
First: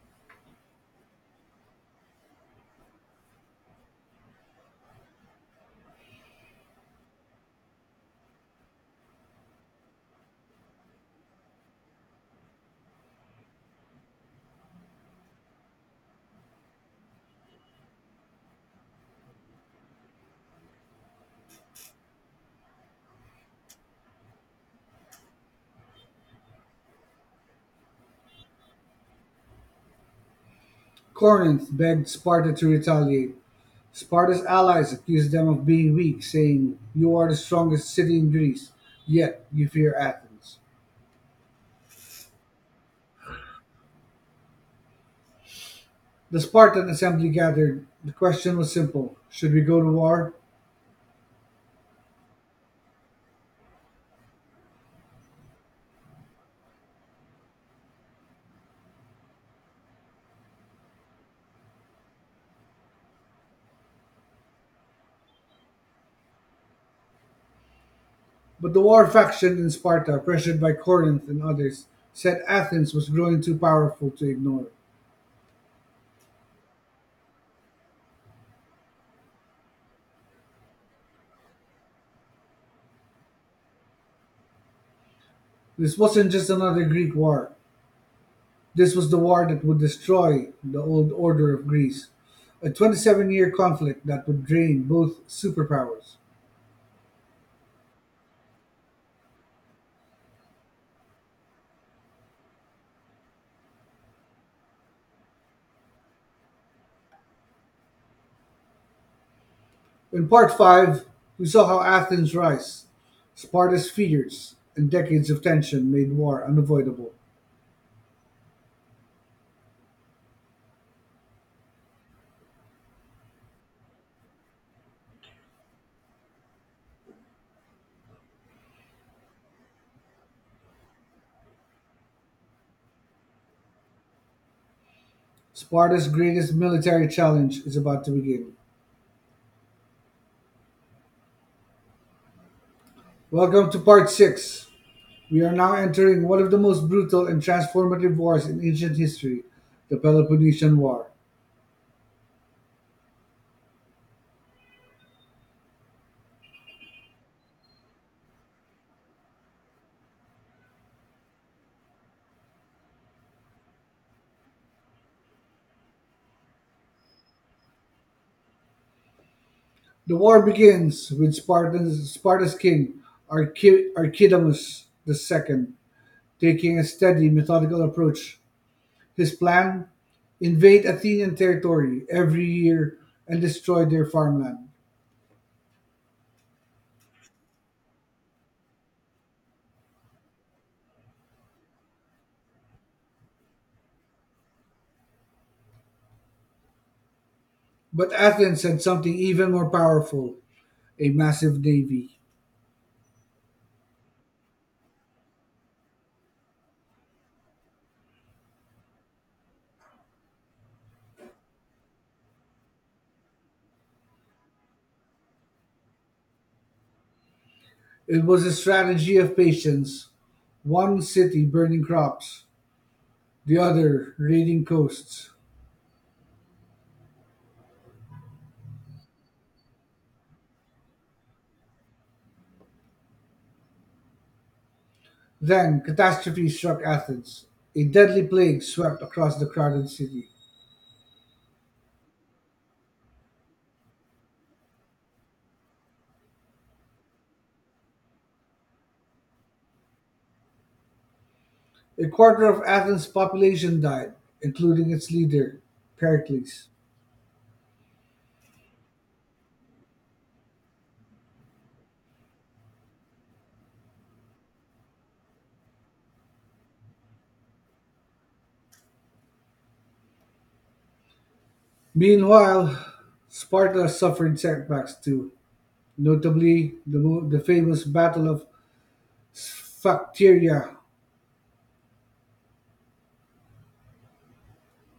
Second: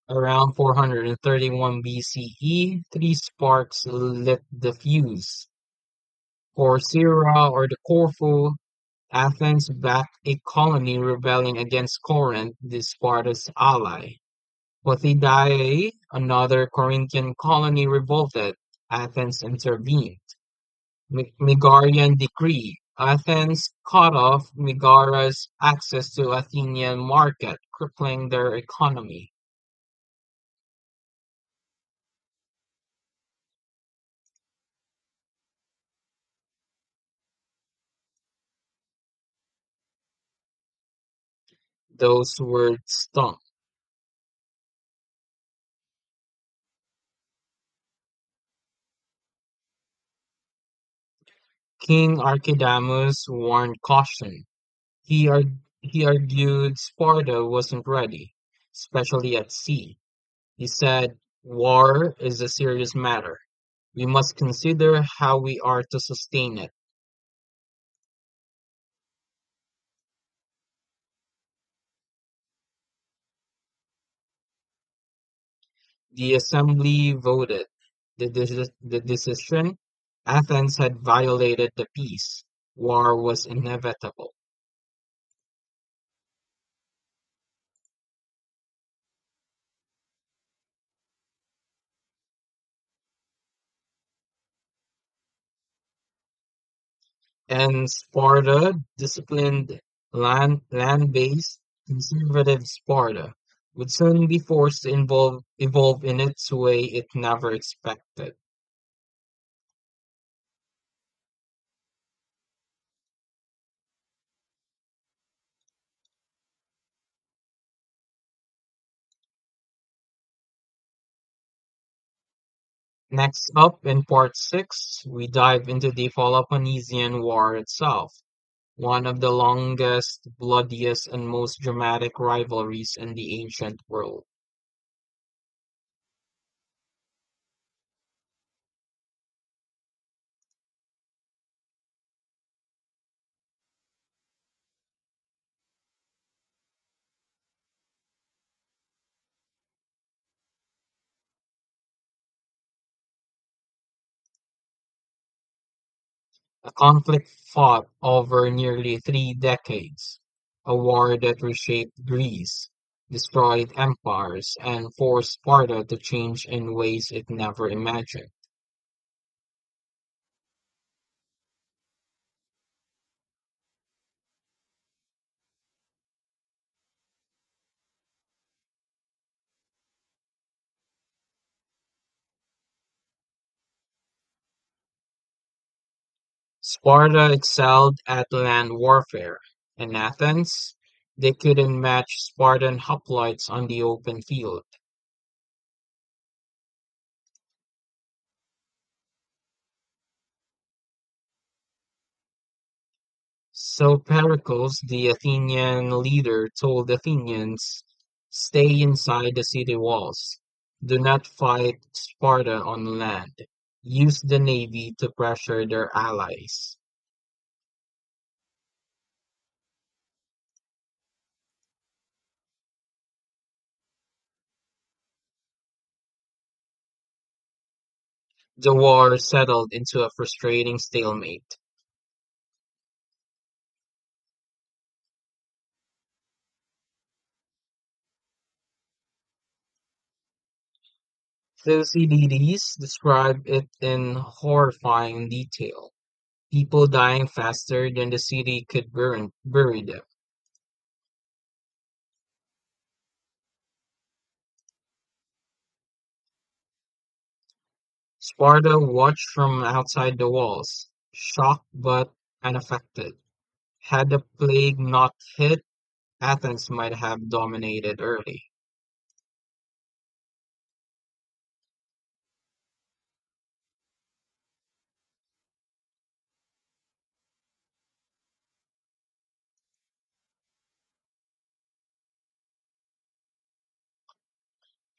Around 431 BCE, three sparks lit the fuse. Corcyra or the Corfu, Athens backed a colony rebelling against Corinth, the Sparta's ally. Pothidae, another Corinthian colony, revolted. Athens intervened. Megarian decree. Athens cut off Megara's access to Athenian market, crippling their economy. Corinth begged Sparta to retaliate. Sparta's allies accused them of being weak, saying, "You are the strongest city in Greece, yet you fear Athens." Those words stung. The Spartan assembly gathered. The question was simple: should we go to war? King Archidamus warned caution. He, ar- he argued Sparta wasn't ready, especially at sea. He said, war is a serious matter. We must consider how we are to sustain it. But the war faction in Sparta, pressured by Corinth and others, said Athens was growing too powerful to ignore. The assembly voted the decision. Athens had violated the peace. War was inevitable. This wasn't just another Greek war, this was the war that would destroy the old order of Greece. A 27-year conflict that would drain both superpowers. And Sparta disciplined land based conservative Sparta would soon be forced to involve evolve in its way it never expected. In Part Five, we saw how Athens' rise, Sparta's fears, and decades of tension made war unavoidable. Next up, in part 6, we dive into the Peloponnesian War itself, one of the longest, bloodiest, and most dramatic rivalries in the ancient world. Sparta's greatest military challenge is about to begin. Welcome to Part Six. We are now entering one of the most brutal and transformative wars in ancient history, the Peloponnesian War. A conflict fought over nearly three decades, a war that reshaped Greece, destroyed empires, and forced Sparta to change in ways it never imagined. The war begins with Sparta's king, Archidamus II, taking a steady, methodical approach. His plan: invade Athenian territory every year and destroy their farmland. Sparta excelled at land warfare; in Athens, they couldn't match Spartan hoplites on the open field. But Athens had something even more powerful: a massive navy. So Pericles, the Athenian leader, told Athenians, stay inside the city walls. Do not fight Sparta on land. Use the navy to pressure their allies. It was a strategy of patience: one city burning crops, the other raiding coasts. The war settled into a frustrating stalemate. Then catastrophe struck Athens. A deadly plague swept across the crowded city. Thucydides described it in horrifying detail. People dying faster than the city could bury them. A quarter of Athens' population died, including its leader, Pericles. Sparta watched from outside the walls, shocked but unaffected. Had the plague not hit, Athens might have dominated early. Meanwhile, Sparta suffered setbacks too, notably the famous Battle of Sphacteria.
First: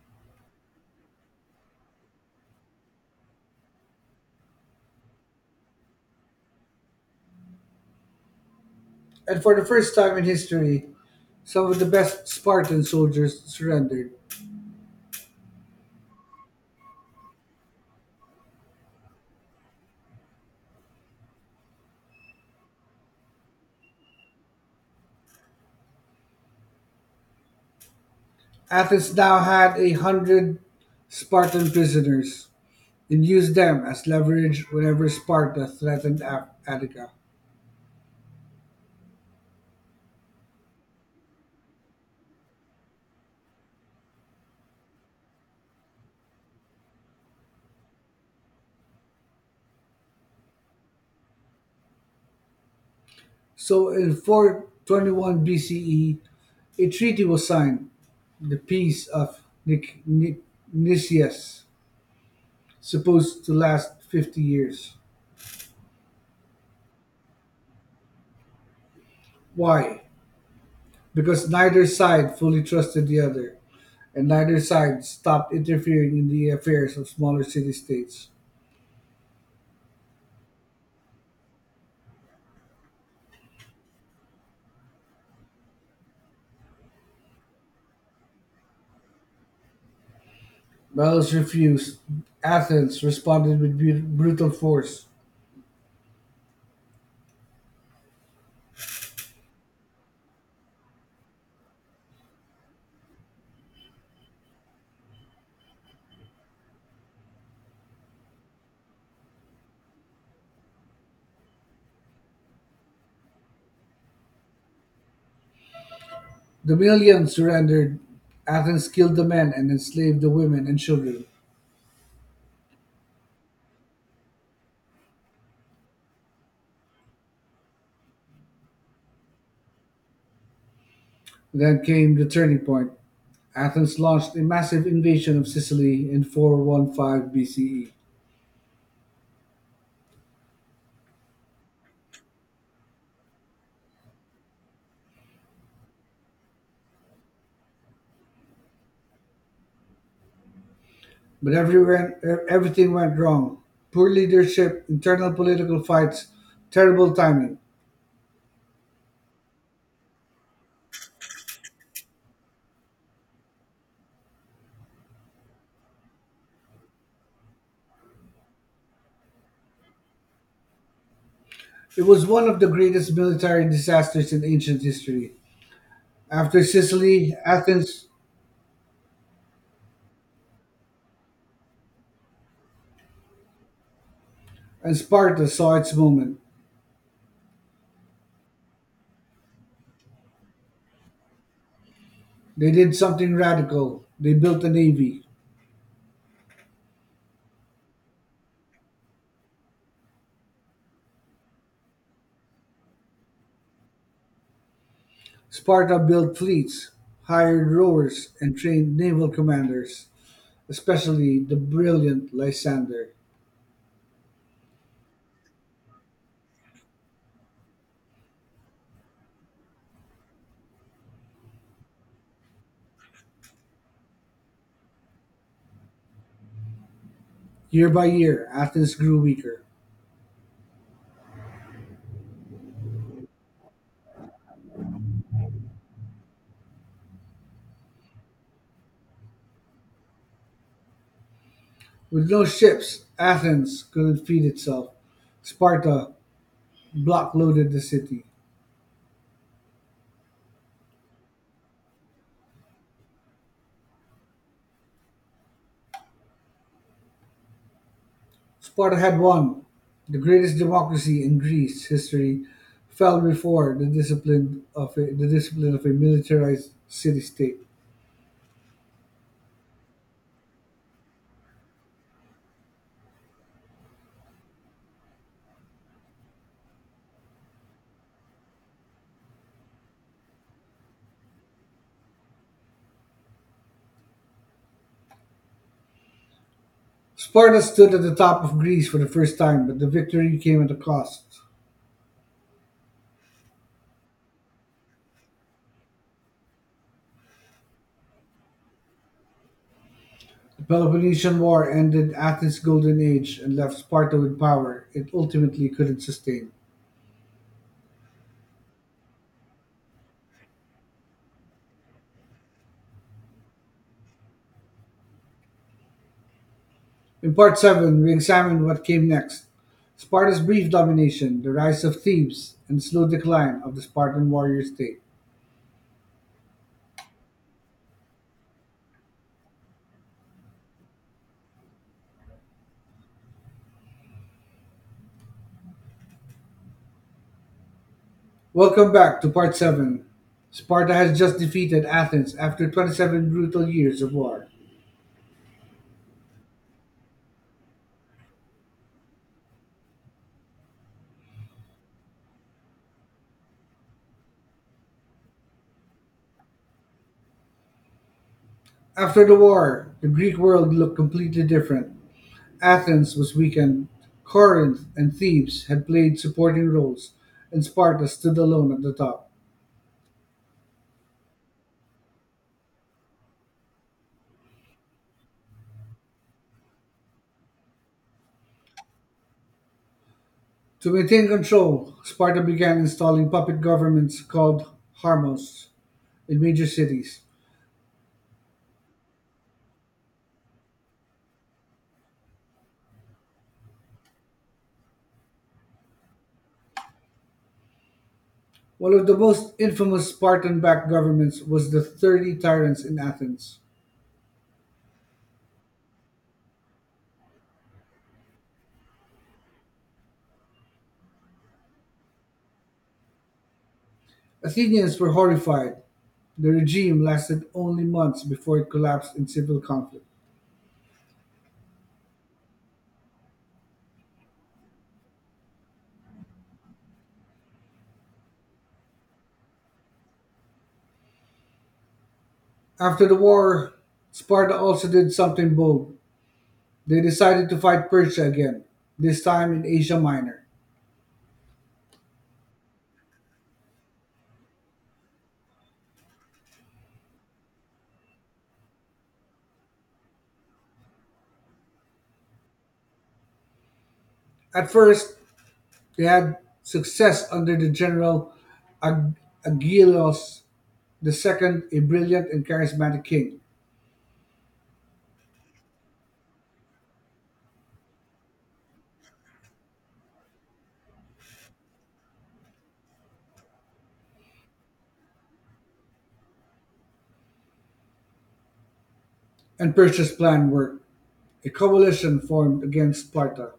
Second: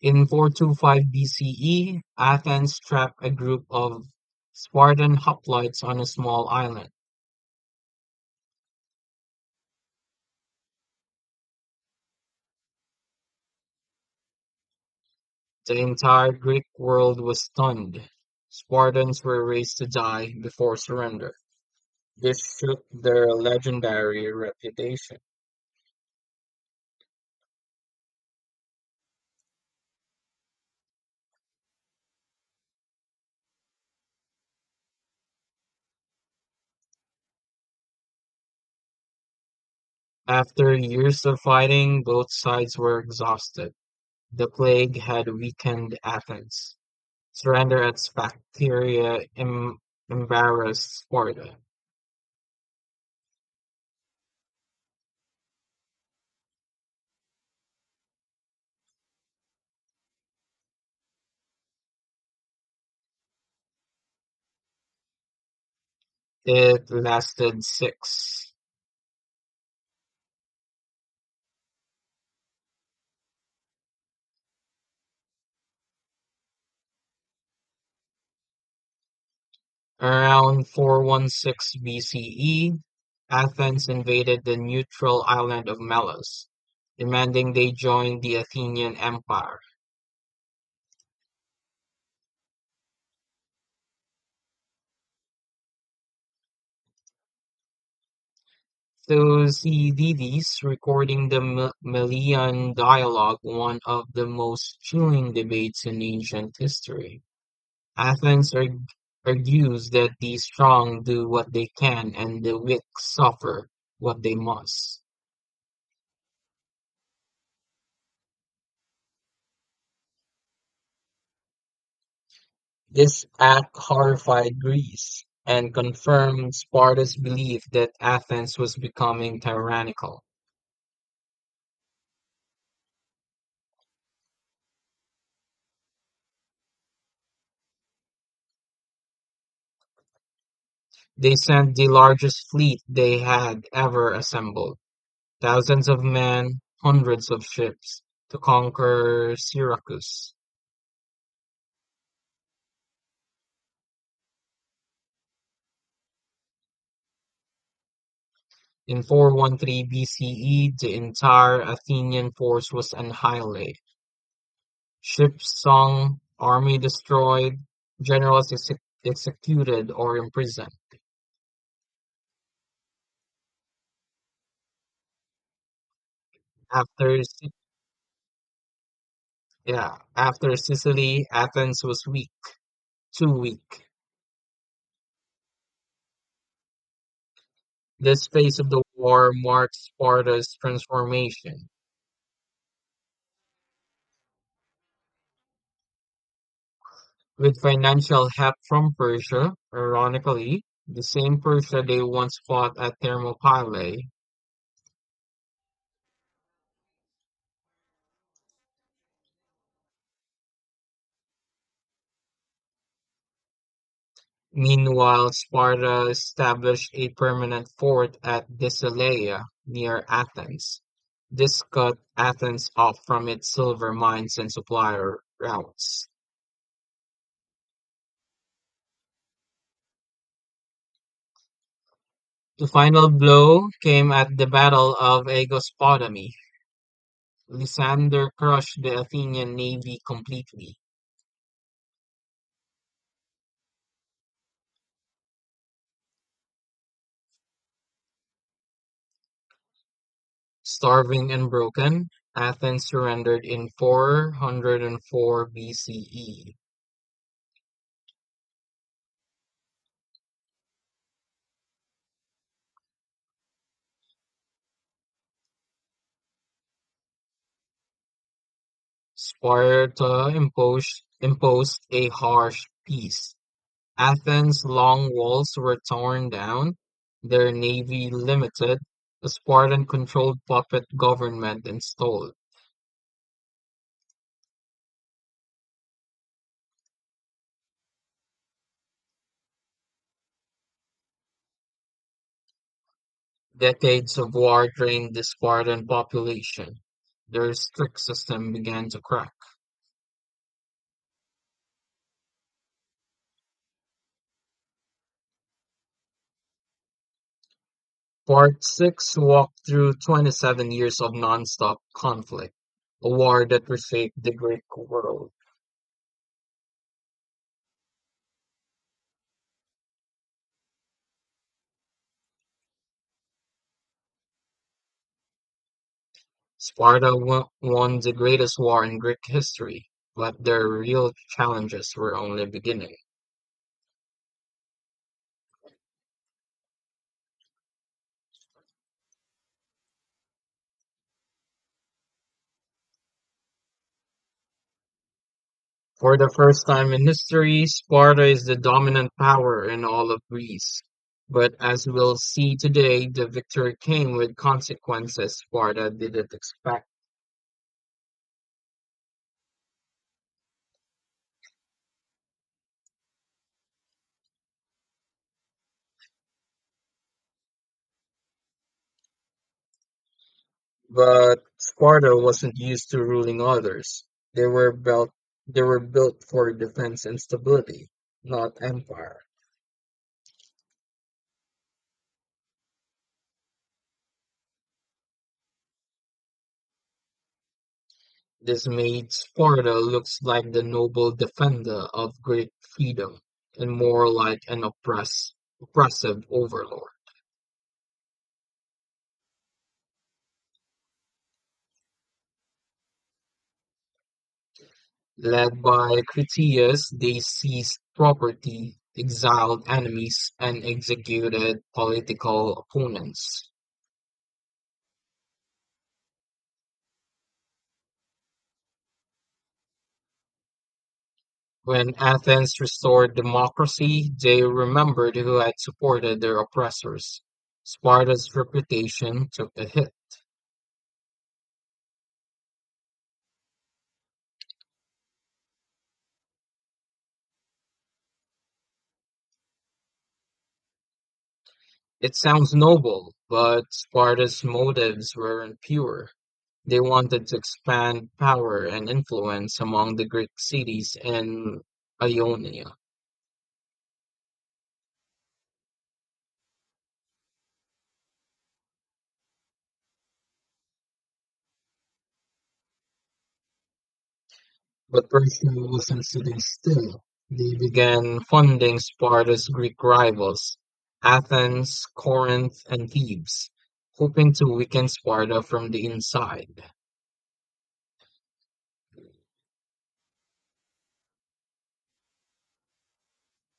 In 425 BCE, Athens trapped a group of Spartan hoplites on a small island. And for the first time in history, some of the best Spartan soldiers surrendered. The entire Greek world was stunned. Spartans were raised to die before surrender. This shook their legendary reputation. Athens now had 100 Spartan prisoners and used them as leverage whenever Sparta threatened Attica. After years of fighting, both sides were exhausted. The plague had weakened Athens. Surrender at Sphacteria embarrassed Sparta. So in 421 BCE, a treaty was signed, the Peace of Nic- Nic- Nicias, supposed to last 50 years. It lasted six. Why? Because neither side fully trusted the other, and neither side stopped interfering in the affairs of smaller city states. Around 416 BCE, Athens invaded the neutral island of Melos, demanding they join the Athenian Empire. Belus refused. Athens responded with brutal force. Thucydides recording the Melian dialogue, one of the most chilling debates in ancient history. Athens arg- argues that the strong do what they can and the weak suffer what they must. The millions surrendered. Athens killed the men and enslaved the women and children. This act horrified Greece and confirmed Sparta's belief that Athens was becoming tyrannical. Then came the turning point. Athens launched a massive invasion of Sicily in 415 BCE. They sent the largest fleet they had ever assembled. Thousands of men, hundreds of ships, to conquer Syracuse. But everything went wrong. Poor leadership, internal political fights, terrible timing. In 413 BCE, the entire Athenian force was annihilated, ships sunk, army destroyed, generals executed or imprisoned. It was one of the greatest military disasters in ancient history. After After Sicily, Sic- Athens, yeah, After Sicily, Athens was weak, too weak. and Sparta saw its moment, This phase of the war marked Sparta's transformation. they did something radical. They built a navy. With financial help from Persia, ironically, the same Persia they once fought at Thermopylae. Sparta built fleets, hired rowers, and trained naval commanders, especially the brilliant Lysander. Meanwhile, Sparta established a permanent fort at Desileia near Athens. This cut Athens off from its silver mines and supply routes. Year by year, Athens grew weaker. The final blow came at the Battle of Agospotami. Lysander crushed the Athenian navy completely. With no ships, Athens couldn't feed itself. Sparta blockaded the city. Starving and broken, Athens surrendered in 404 BCE. Sparta had won. The greatest democracy in Greece history fell before the discipline of a militarized city-state. Sparta imposed a harsh peace. Athens' long walls were torn down, their navy limited, the Spartan controlled puppet government installed. Sparta stood at the top of Greece for the first time, but the victory came at a cost. Decades of war drained the Spartan population. Their strict system began to crack. The Peloponnesian War ended Athens' golden age and left Sparta with power it ultimately couldn't sustain. Part Six walked through 27 years of nonstop conflict, a war that reshaped the Greek world. In part seven, we examined what came next: Sparta's brief domination, the rise of Thebes, and slow decline of the Spartan warrior state. Won the greatest war in Greek history, but their real challenges were only beginning. Welcome back to part seven. Sparta has just defeated Athens after 27 brutal years of war. For the first time in history, Sparta is the dominant power in all of Greece. But as we'll see today, the victory came with consequences Sparta didn't expect. After the war, the Greek world looked completely different. Athens was weakened, Corinth and Thebes had played supporting roles, and Sparta stood alone at the top. But Sparta wasn't used to ruling others. They were built they were built for defense and stability, not empire. To maintain control, Sparta began installing puppet governments called harmos. In major cities. This made Sparta looks like the noble defender of Greek freedom and more like an oppressive overlord. One of the most infamous Spartan backed governments was the 30 Tyrants in Athens. Led by Critias, they seized property, exiled enemies, and executed political opponents. Athenians were horrified. The regime lasted only months before it collapsed in civil conflict. When Athens restored democracy, they remembered who had supported their oppressors. Sparta's reputation took a hit. After the war, Sparta also did something bold. They decided to fight Persia again, this time in Asia Minor. It sounds noble, but Sparta's motives weren't pure. They wanted to expand power and influence among the Greek cities in Ionia. At first, they had success under the general Ag- Agelaus the II, a brilliant and charismatic king, But Persia wasn't sitting still. They began funding Sparta's Greek rivals, Athens, Corinth, and Thebes, hoping to weaken Sparta from the inside. and Persia's plan worked. A coalition formed against Sparta:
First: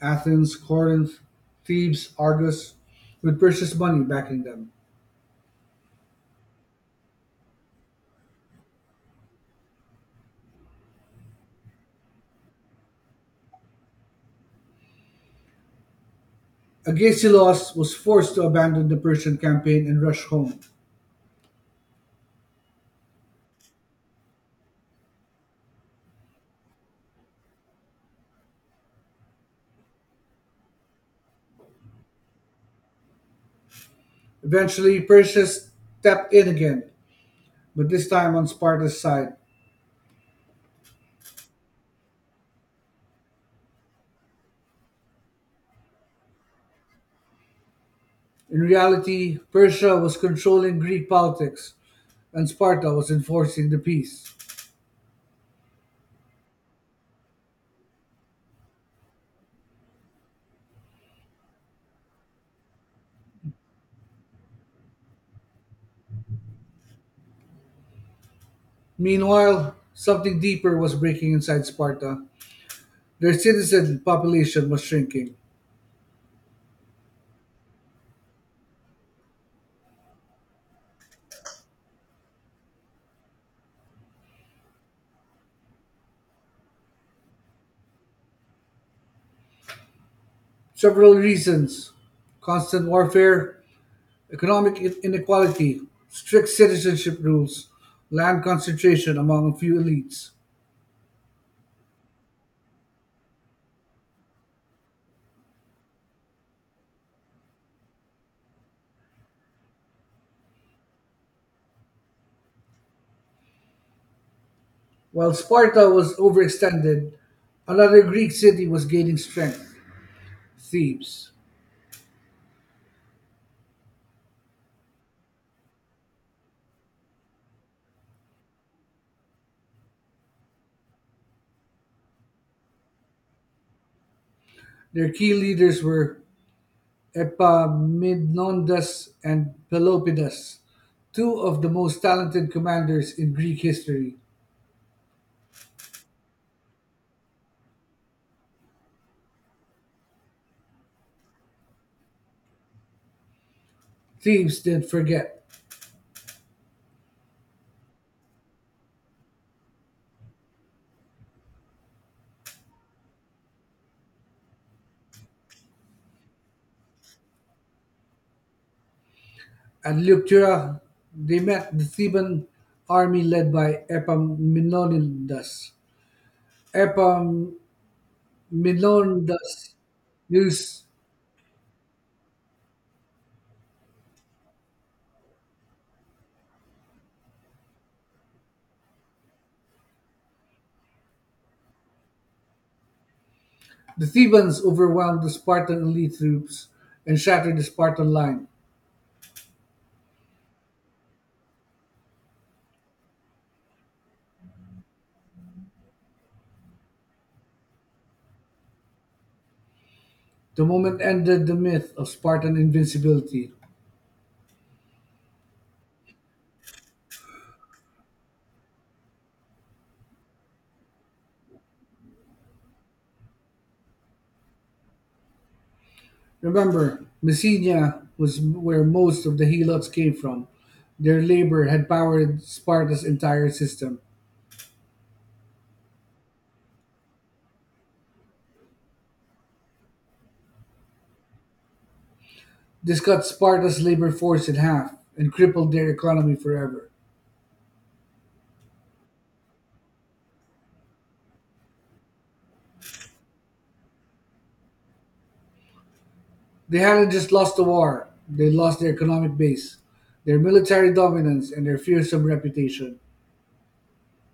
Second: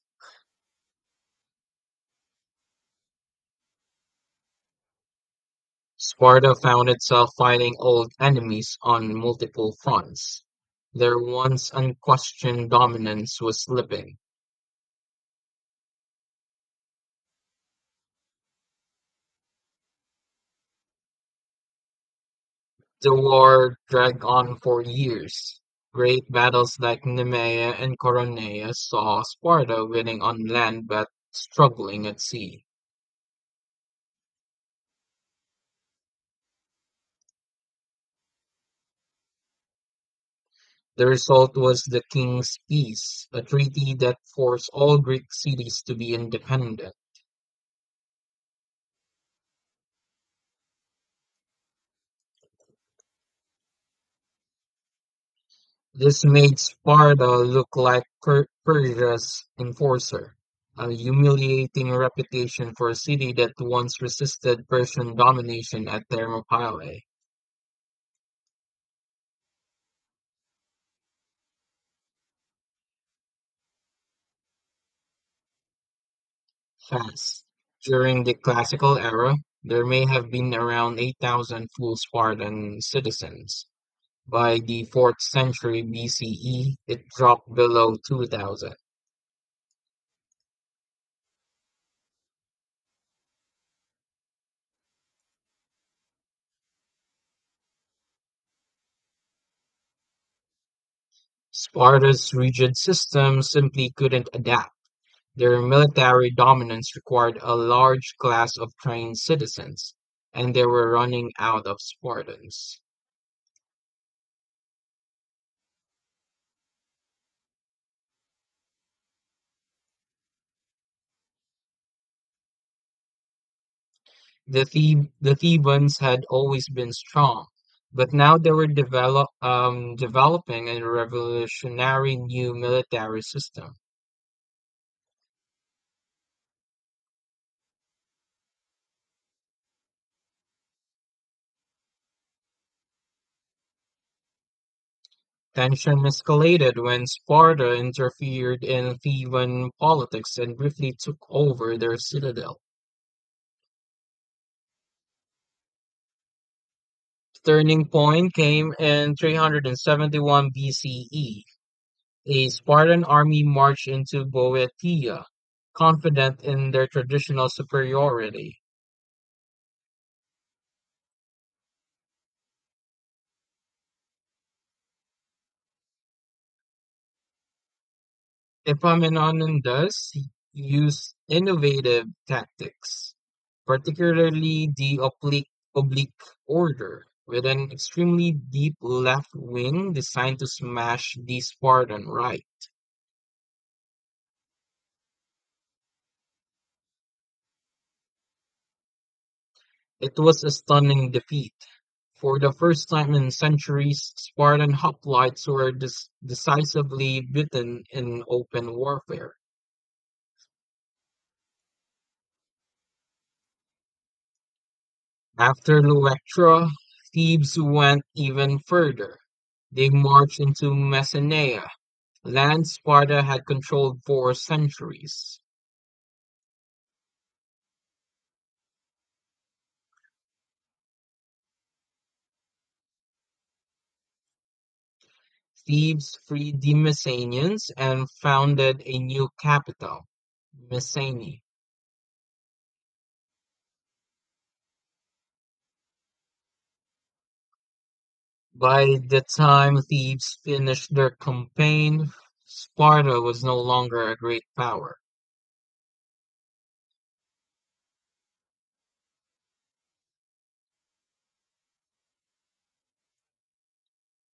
Athens, Corinth, Thebes, Argos, with Perseus' money backing them. Sparta found itself fighting old enemies on multiple fronts. Their once unquestioned dominance was slipping. Agesilaus was forced to abandon the Persian campaign and rush home. The war dragged on for years; great battles like Nemea and Coronea saw Sparta winning on land but struggling at sea. Eventually, Persia stepped in again, but this time on Sparta's side. The result was the King's Peace, a treaty that forced all Greek cities to be independent. In reality, Persia was controlling Greek politics, and Sparta was enforcing the peace. This made Sparta look like Persia's enforcer, a humiliating reputation for a city that once resisted Persian domination at Thermopylae. Meanwhile, something deeper was breaking inside Sparta. Their citizen population was shrinking. Fast. During the classical era, there may have been around 8,000 full Spartan citizens. By the 4th century BCE, it dropped below 2,000. Several reasons: constant warfare, economic inequality, strict citizenship rules, land concentration among a few elites. Sparta's rigid system simply couldn't adapt. Their military dominance required a large class of trained citizens, and they were running out of Spartans. While Sparta was overextended, another Greek city was gaining strength: Thebes. The Thebans had always been strong, but now they were developing a revolutionary new military system. Their key leaders were Epaminondas and Pelopidas, two of the most talented commanders in Greek history. Tension escalated when Sparta interfered in Theban politics and briefly took over their citadel. Thebes didn't forget. Turning point came in 371 one BCE. A Spartan army marched into Boeotia, confident in their traditional superiority. At Leuctra, they met the Theban army led by Epaminondas. Epaminondas Epaminondas used used innovative tactics, particularly the oblique order, with an extremely deep left wing designed to smash the Spartan right. the Thebans overwhelmed the Spartan elite troops and shattered the Spartan line. It was a stunning defeat. For the first time in centuries, Spartan hoplites were decisively beaten in open warfare. The moment ended the myth of Spartan invincibility. After Luectra, Thebes went even further. They marched into Messenia, land Sparta had controlled for centuries. Remember, Messenia was where most of the Helots came from. Their labor had powered Sparta's entire system. Thebes freed the Messenians and founded a new capital, Messene. This cut Sparta's labor force in half and crippled their economy forever. By the time Thebes finished their campaign, Sparta was no longer a great power. They hadn't just lost the war, they lost their economic base, their military dominance, and their fearsome reputation.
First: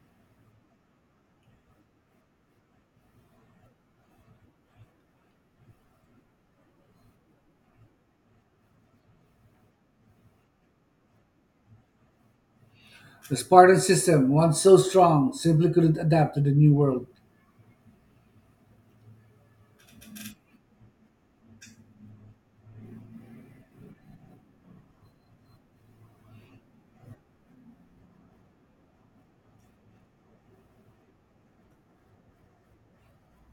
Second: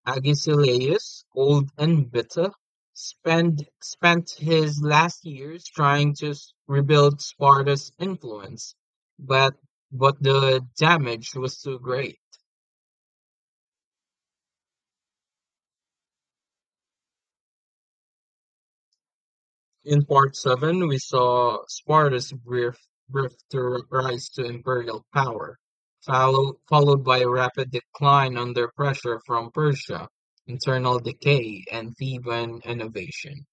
Agesilaus, old and bitter, spent his last years trying to rebuild Sparta's influence, but but the damage was too great. The Spartan system, once so strong, simply couldn't adapt to the new world. In part seven, we saw Sparta's brief to rise to imperial power, followed by a rapid decline under pressure from Persia, internal decay, and Theban innovation.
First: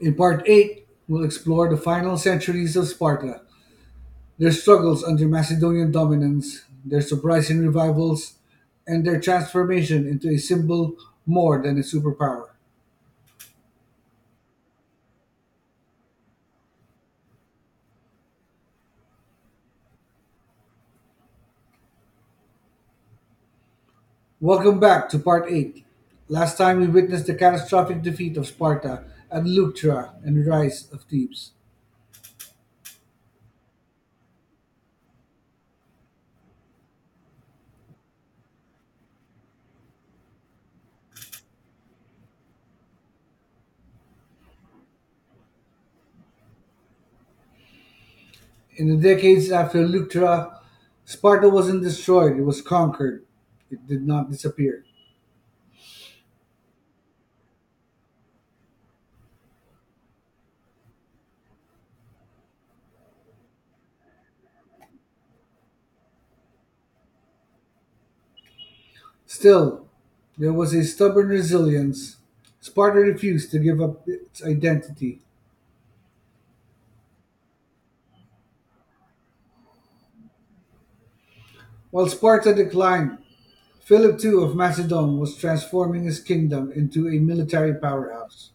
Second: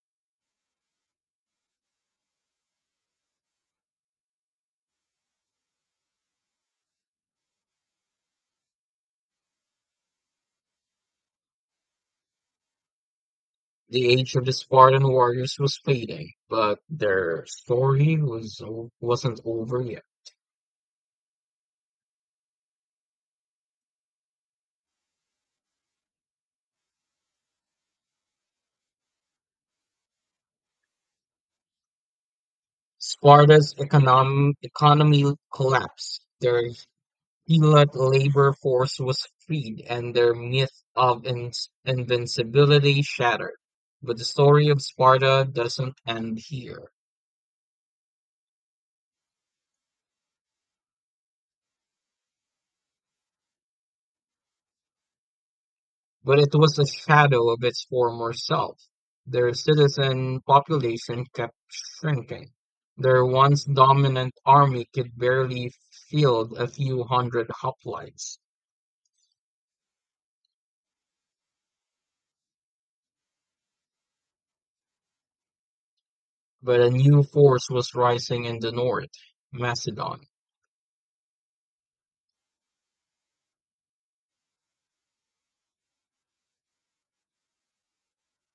In Part 8, we'll explore the final centuries of Sparta, their struggles under Macedonian dominance, their surprising revivals, and their transformation into a symbol more than a superpower. The age of the Spartan warriors was fading, but their story was wasn't over yet. Welcome back to part 8. Last time we witnessed the catastrophic defeat of Sparta at Leuctra and rise of Thebes. Sparta's econom economy collapsed. Their Helot labor force was freed, and their myth of invincibility shattered. But the story of Sparta doesn't end here. In the decades after Leuctra, Sparta wasn't destroyed, it was conquered. It did not disappear. But it was a shadow of its former self. Their citizen population kept shrinking. Their once dominant army could barely field a few hundred hoplites, Still, there was a stubborn resilience. Sparta refused to give up its identity. but a new force was rising in the north, Macedon. While Sparta declined, Philip II of Macedon was transforming his kingdom into a military powerhouse.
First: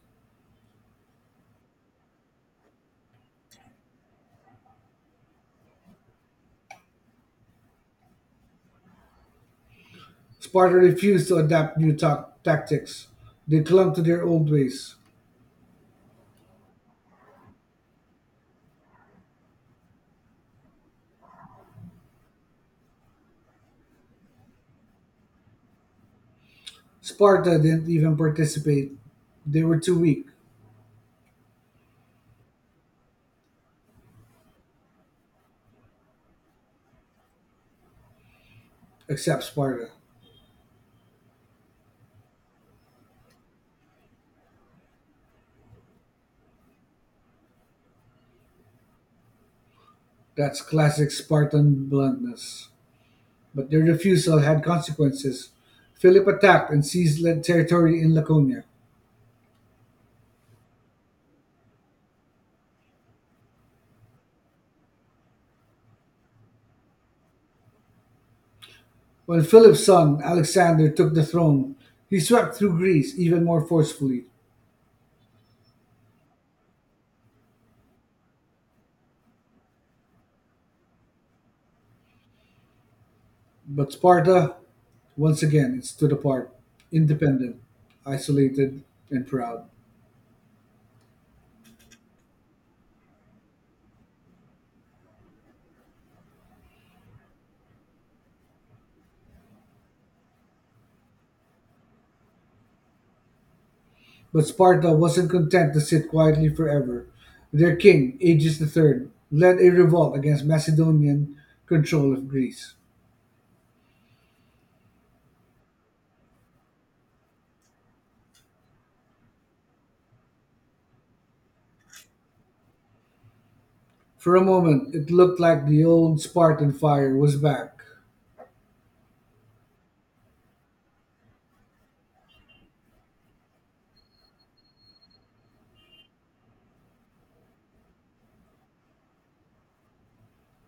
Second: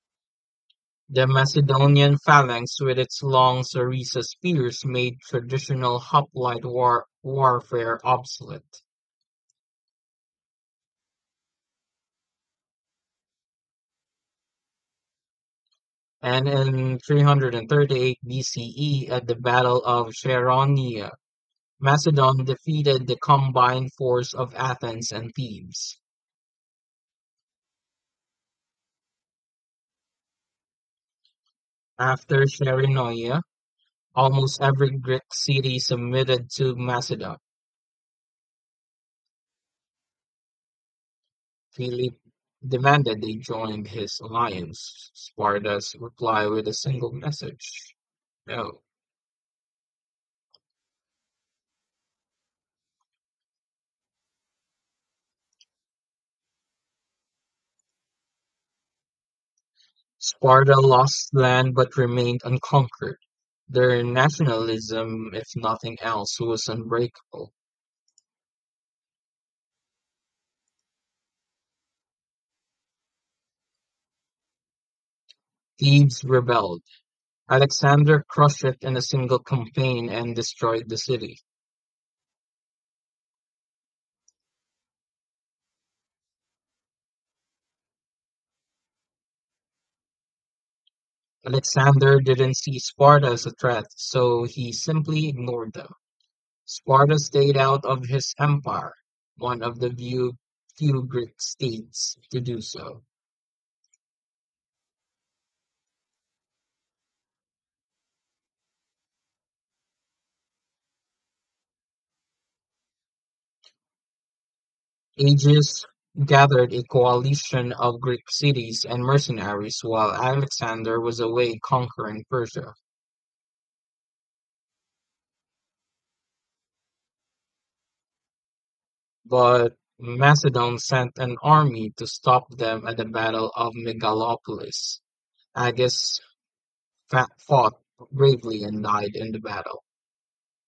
The Macedonian phalanx with its long sarissa spears made traditional hoplite warfare obsolete. Sparta refused to adapt new tactics. They clung to their old ways. And in 338 BCE, at the Battle of Chaeronea. Macedon defeated the combined force of Athens and Thebes. Sparta didn't even participate. They were too weak, After Sharonea, almost every Greek city submitted to Macedon. except Sparta. Philip demanded they join his alliance. Sparta's reply with a single message. No. That's classic Spartan bluntness. But their refusal had consequences. Philip attacked and seized territory in Laconia. Sparta lost land but remained unconquered. Their nationalism, if nothing else, was unbreakable. When Philip's son, Alexander, took the throne, he swept through Greece even more forcefully. Thebes rebelled. Alexander crushed it in a single campaign and destroyed the city. But Sparta, once again, it stood apart, independent, isolated, and proud. Alexander didn't see Sparta as a threat, so he simply ignored them. Sparta stayed out of his empire, one of the few Greek states to do so. But Sparta wasn't content to sit quietly forever. Their king, Aegis the III, led a revolt against Macedonian control of Greece. Agis gathered a coalition of Greek cities and mercenaries while Alexander was away conquering Persia. For a moment, it looked like the old Spartan fire was back. But Macedon sent an army to stop them at the Battle of Megalopolis. Agis fought bravely and died in the battle.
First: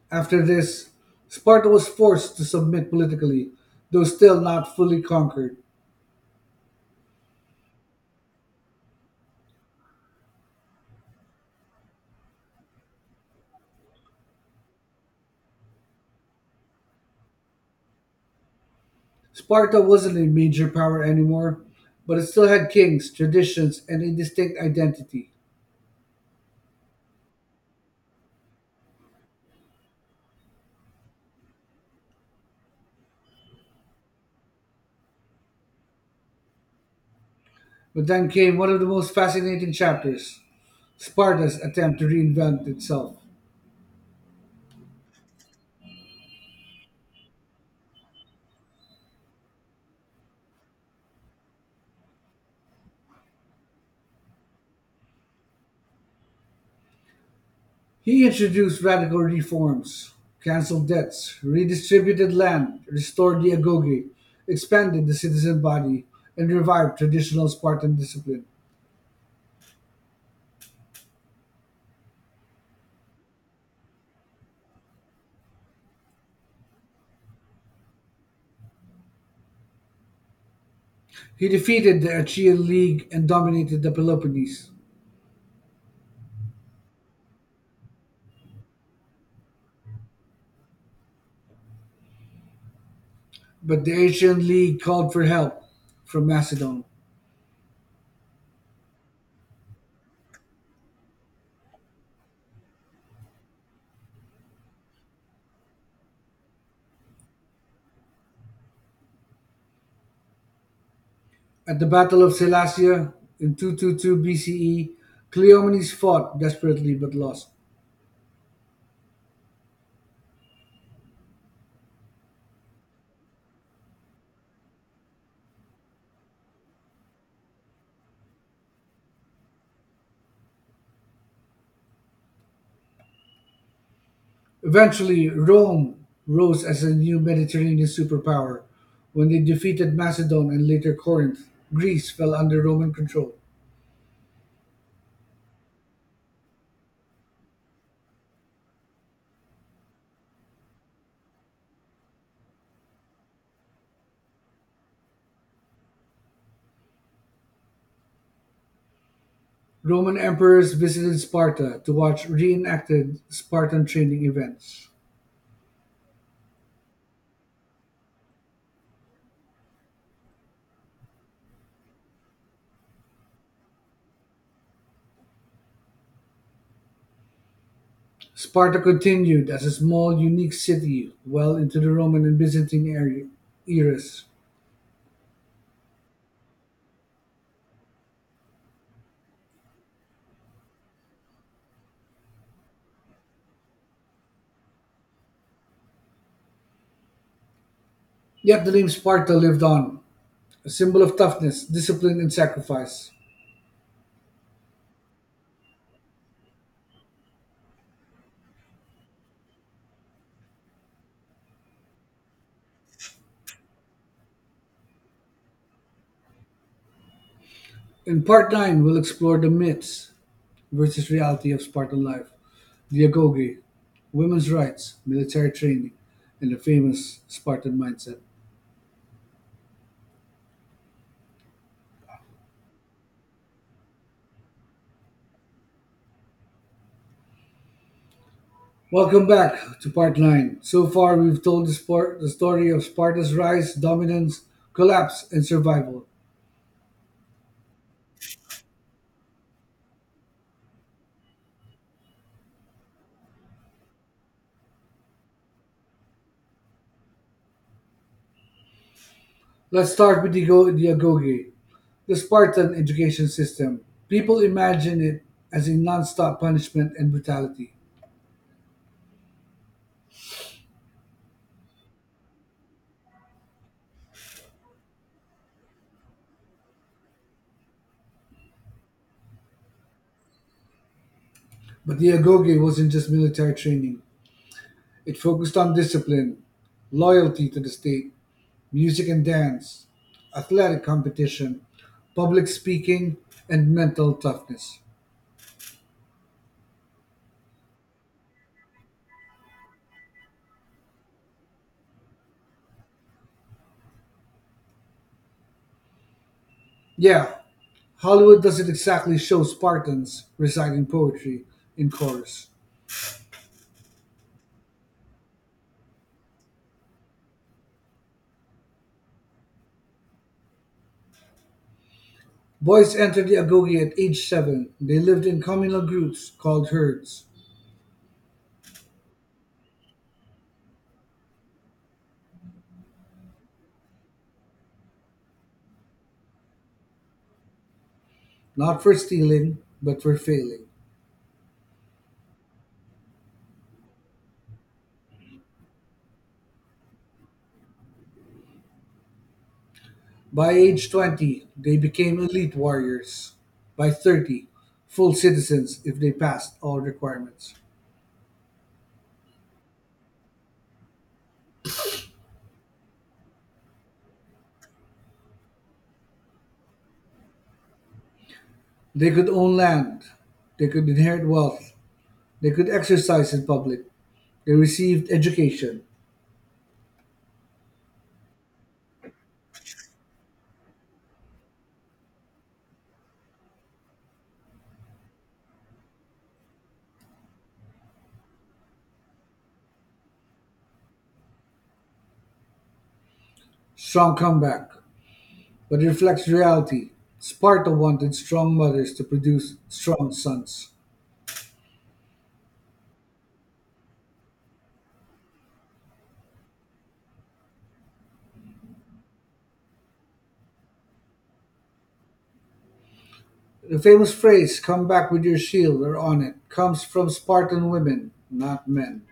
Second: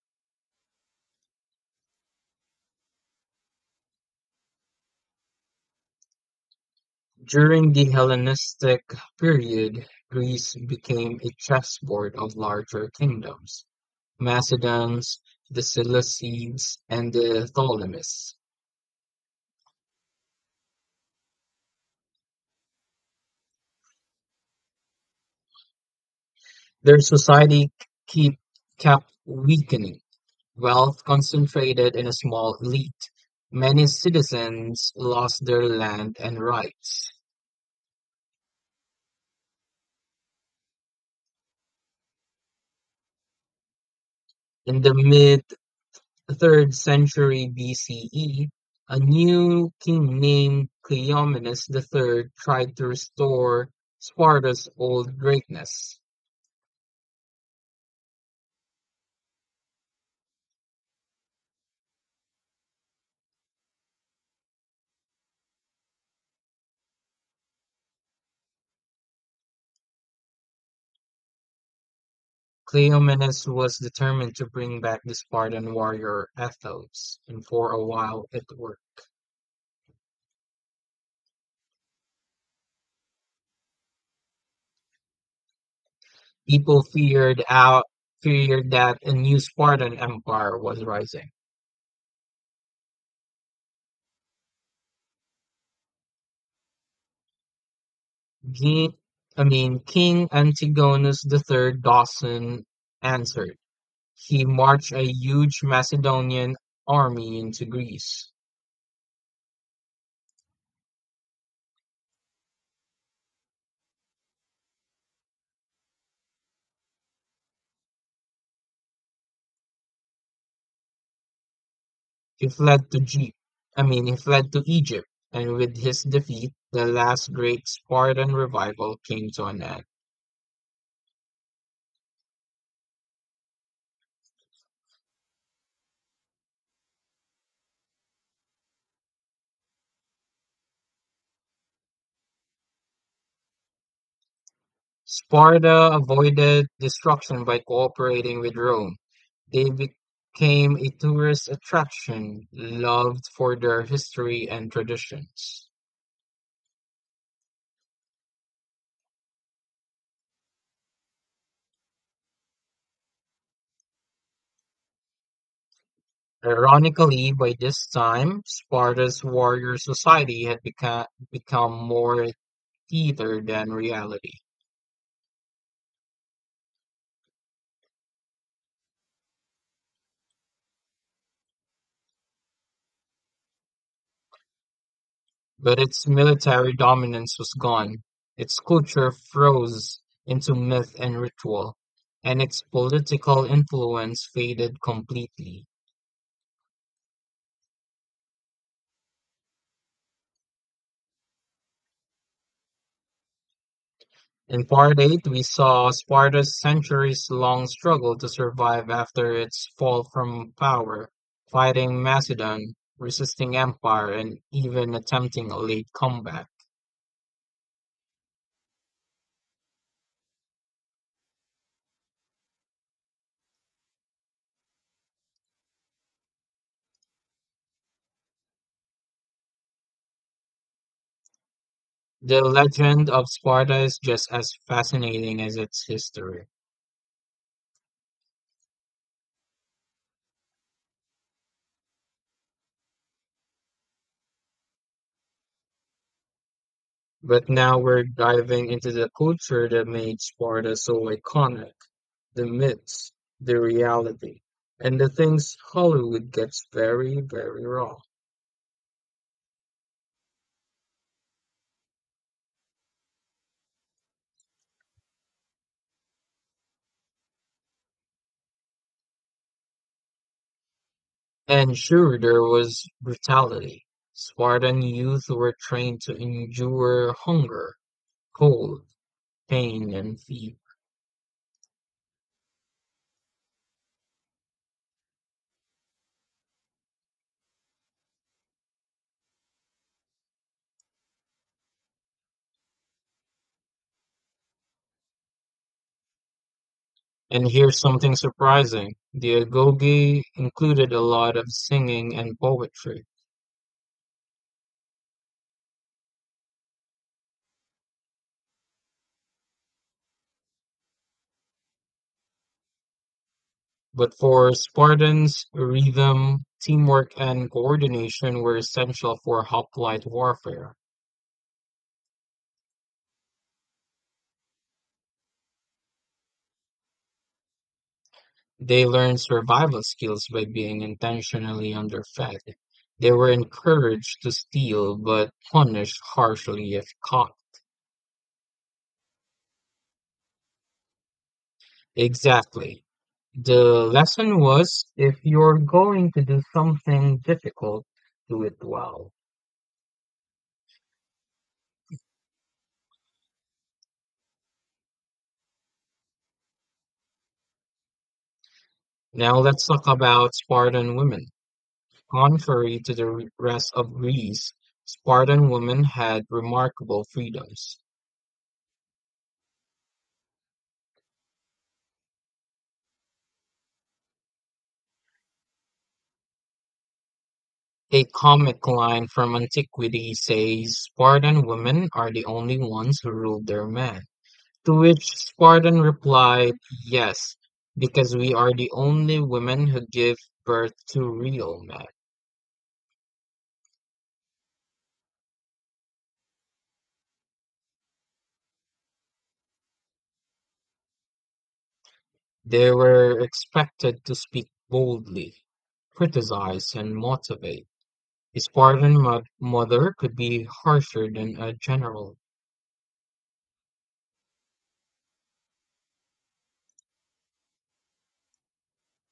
After this, Sparta was forced to submit politically, though still not fully conquered. During the Hellenistic period, Greece became a chessboard of larger kingdoms: Macedons, the Seleucids, and the Ptolemies. Sparta wasn't a major power anymore, but it still had kings, traditions, and a distinct identity. Their society keep, kept weakening, wealth concentrated in a small elite. Many citizens lost their land and rights. But then came one of the most fascinating chapters: Sparta's attempt to reinvent itself. In the mid the 3rd century BCE, a new king named Cleomenes III tried to restore Sparta's old greatness. He introduced radical reforms, canceled debts, redistributed land, restored the agoge, expanded the citizen body, and revived traditional Spartan discipline. Cleomenes was determined to bring back the Spartan warrior ethos, and for a while it worked. He defeated the Achaean League and dominated the Peloponnese, People feared that a new Spartan empire was rising. but the Achaean League called for help from Macedon. King, King Antigonus III Dawson answered. He marched a huge Macedonian army into Greece. At the Battle of Selassia in 222 BCE, Cleomenes fought desperately but lost. He fled to G- he fled to Egypt, and with his defeat, the last great Spartan revival came to an end. Eventually, Rome rose as a new Mediterranean superpower. When they defeated Macedon and later Corinth, Greece fell under Roman control. Sparta avoided destruction by cooperating with Rome. They became a tourist attraction, loved for their history and traditions. Roman emperors visited Sparta to watch reenacted Spartan training events. Ironically, by this time, Sparta's warrior society had become more theater than reality. Sparta continued as a small, unique city well into the Roman and Byzantine eras. But its military dominance was gone. Its culture froze into myth and ritual, and its political influence faded completely. Yet the name Sparta lived on, a symbol of toughness, discipline, and sacrifice. In Part 8, we saw Sparta's centuries long struggle to survive after its fall from power, fighting Macedon, resisting empire, and even attempting a late comeback. In part 9, we'll explore the myths versus reality of Spartan life. Dyagogy, women's rights, military training, and the famous Spartan mindset. The legend of Sparta is just as fascinating as its history. Welcome back to part 9. So far, we've told the story of Sparta's rise, dominance, collapse, and survival. But now we're diving into the culture that made Sparta so iconic, the myths, the reality, and the things Hollywood gets very, very wrong. Let's start with the Dyagogy, the Spartan education system. People imagine it as a non stop punishment and brutality. And sure, there was brutality. Spartan youth were trained to endure hunger, cold, pain, and fear. But Dyagogy wasn't just military training, it focused on discipline, loyalty to the state, music and dance, athletic competition, public speaking, and mental toughness. And here's something surprising. The agoge included a lot of singing and poetry. Yeah, Hollywood doesn't exactly show Spartans reciting poetry in chorus. But for Spartans, rhythm, teamwork, and coordination were essential for hoplite warfare. Boys entered the agoge at age seven. They lived in communal groups called herds, They learned survival skills by being intentionally underfed. They were encouraged to steal but punished harshly if caught. not for stealing, but for failing. Exactly. The lesson was, if you're going to do something difficult, do it well. By age 20, they became elite warriors. By 30, full citizens if they passed all requirements. Now let's talk about Spartan women. Contrary to the rest of Greece, Spartan women had remarkable freedoms. They could own land, they could inherit wealth, they could exercise in public. They received education. A comic line from antiquity says Spartan women are the only ones who ruled their men. To which Spartan replied, "Yes, because we are the only women who give birth to real men." Strong comeback. But it reflects reality. Sparta wanted strong mothers to produce strong sons. They were expected to speak boldly, criticize, and motivate. A Spartan mother could be harsher than a general. The famous phrase, "come back with your shield or on it," comes from Spartan women, not men.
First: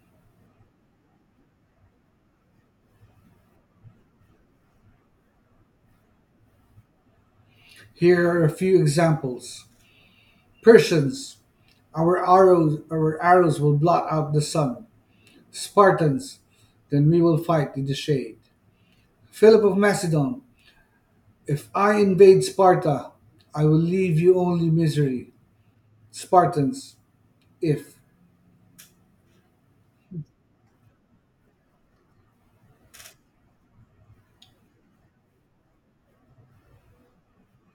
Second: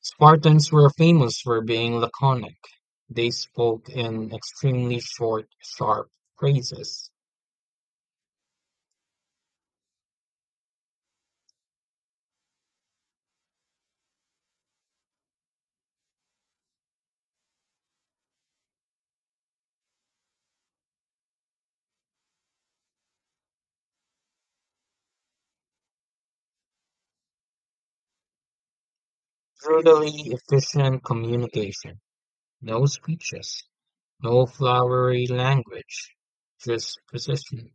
Spartans were famous for being laconic; they spoke in extremely short, sharp phrases, Here are a few examples. Persians, our arrows will blot out the sun. Spartans, then we will fight in the shade. Philip of Macedon, if I invade Sparta, I will leave you only misery. Spartans, if. brutally efficient communication, no speeches, no flowery language, just precision.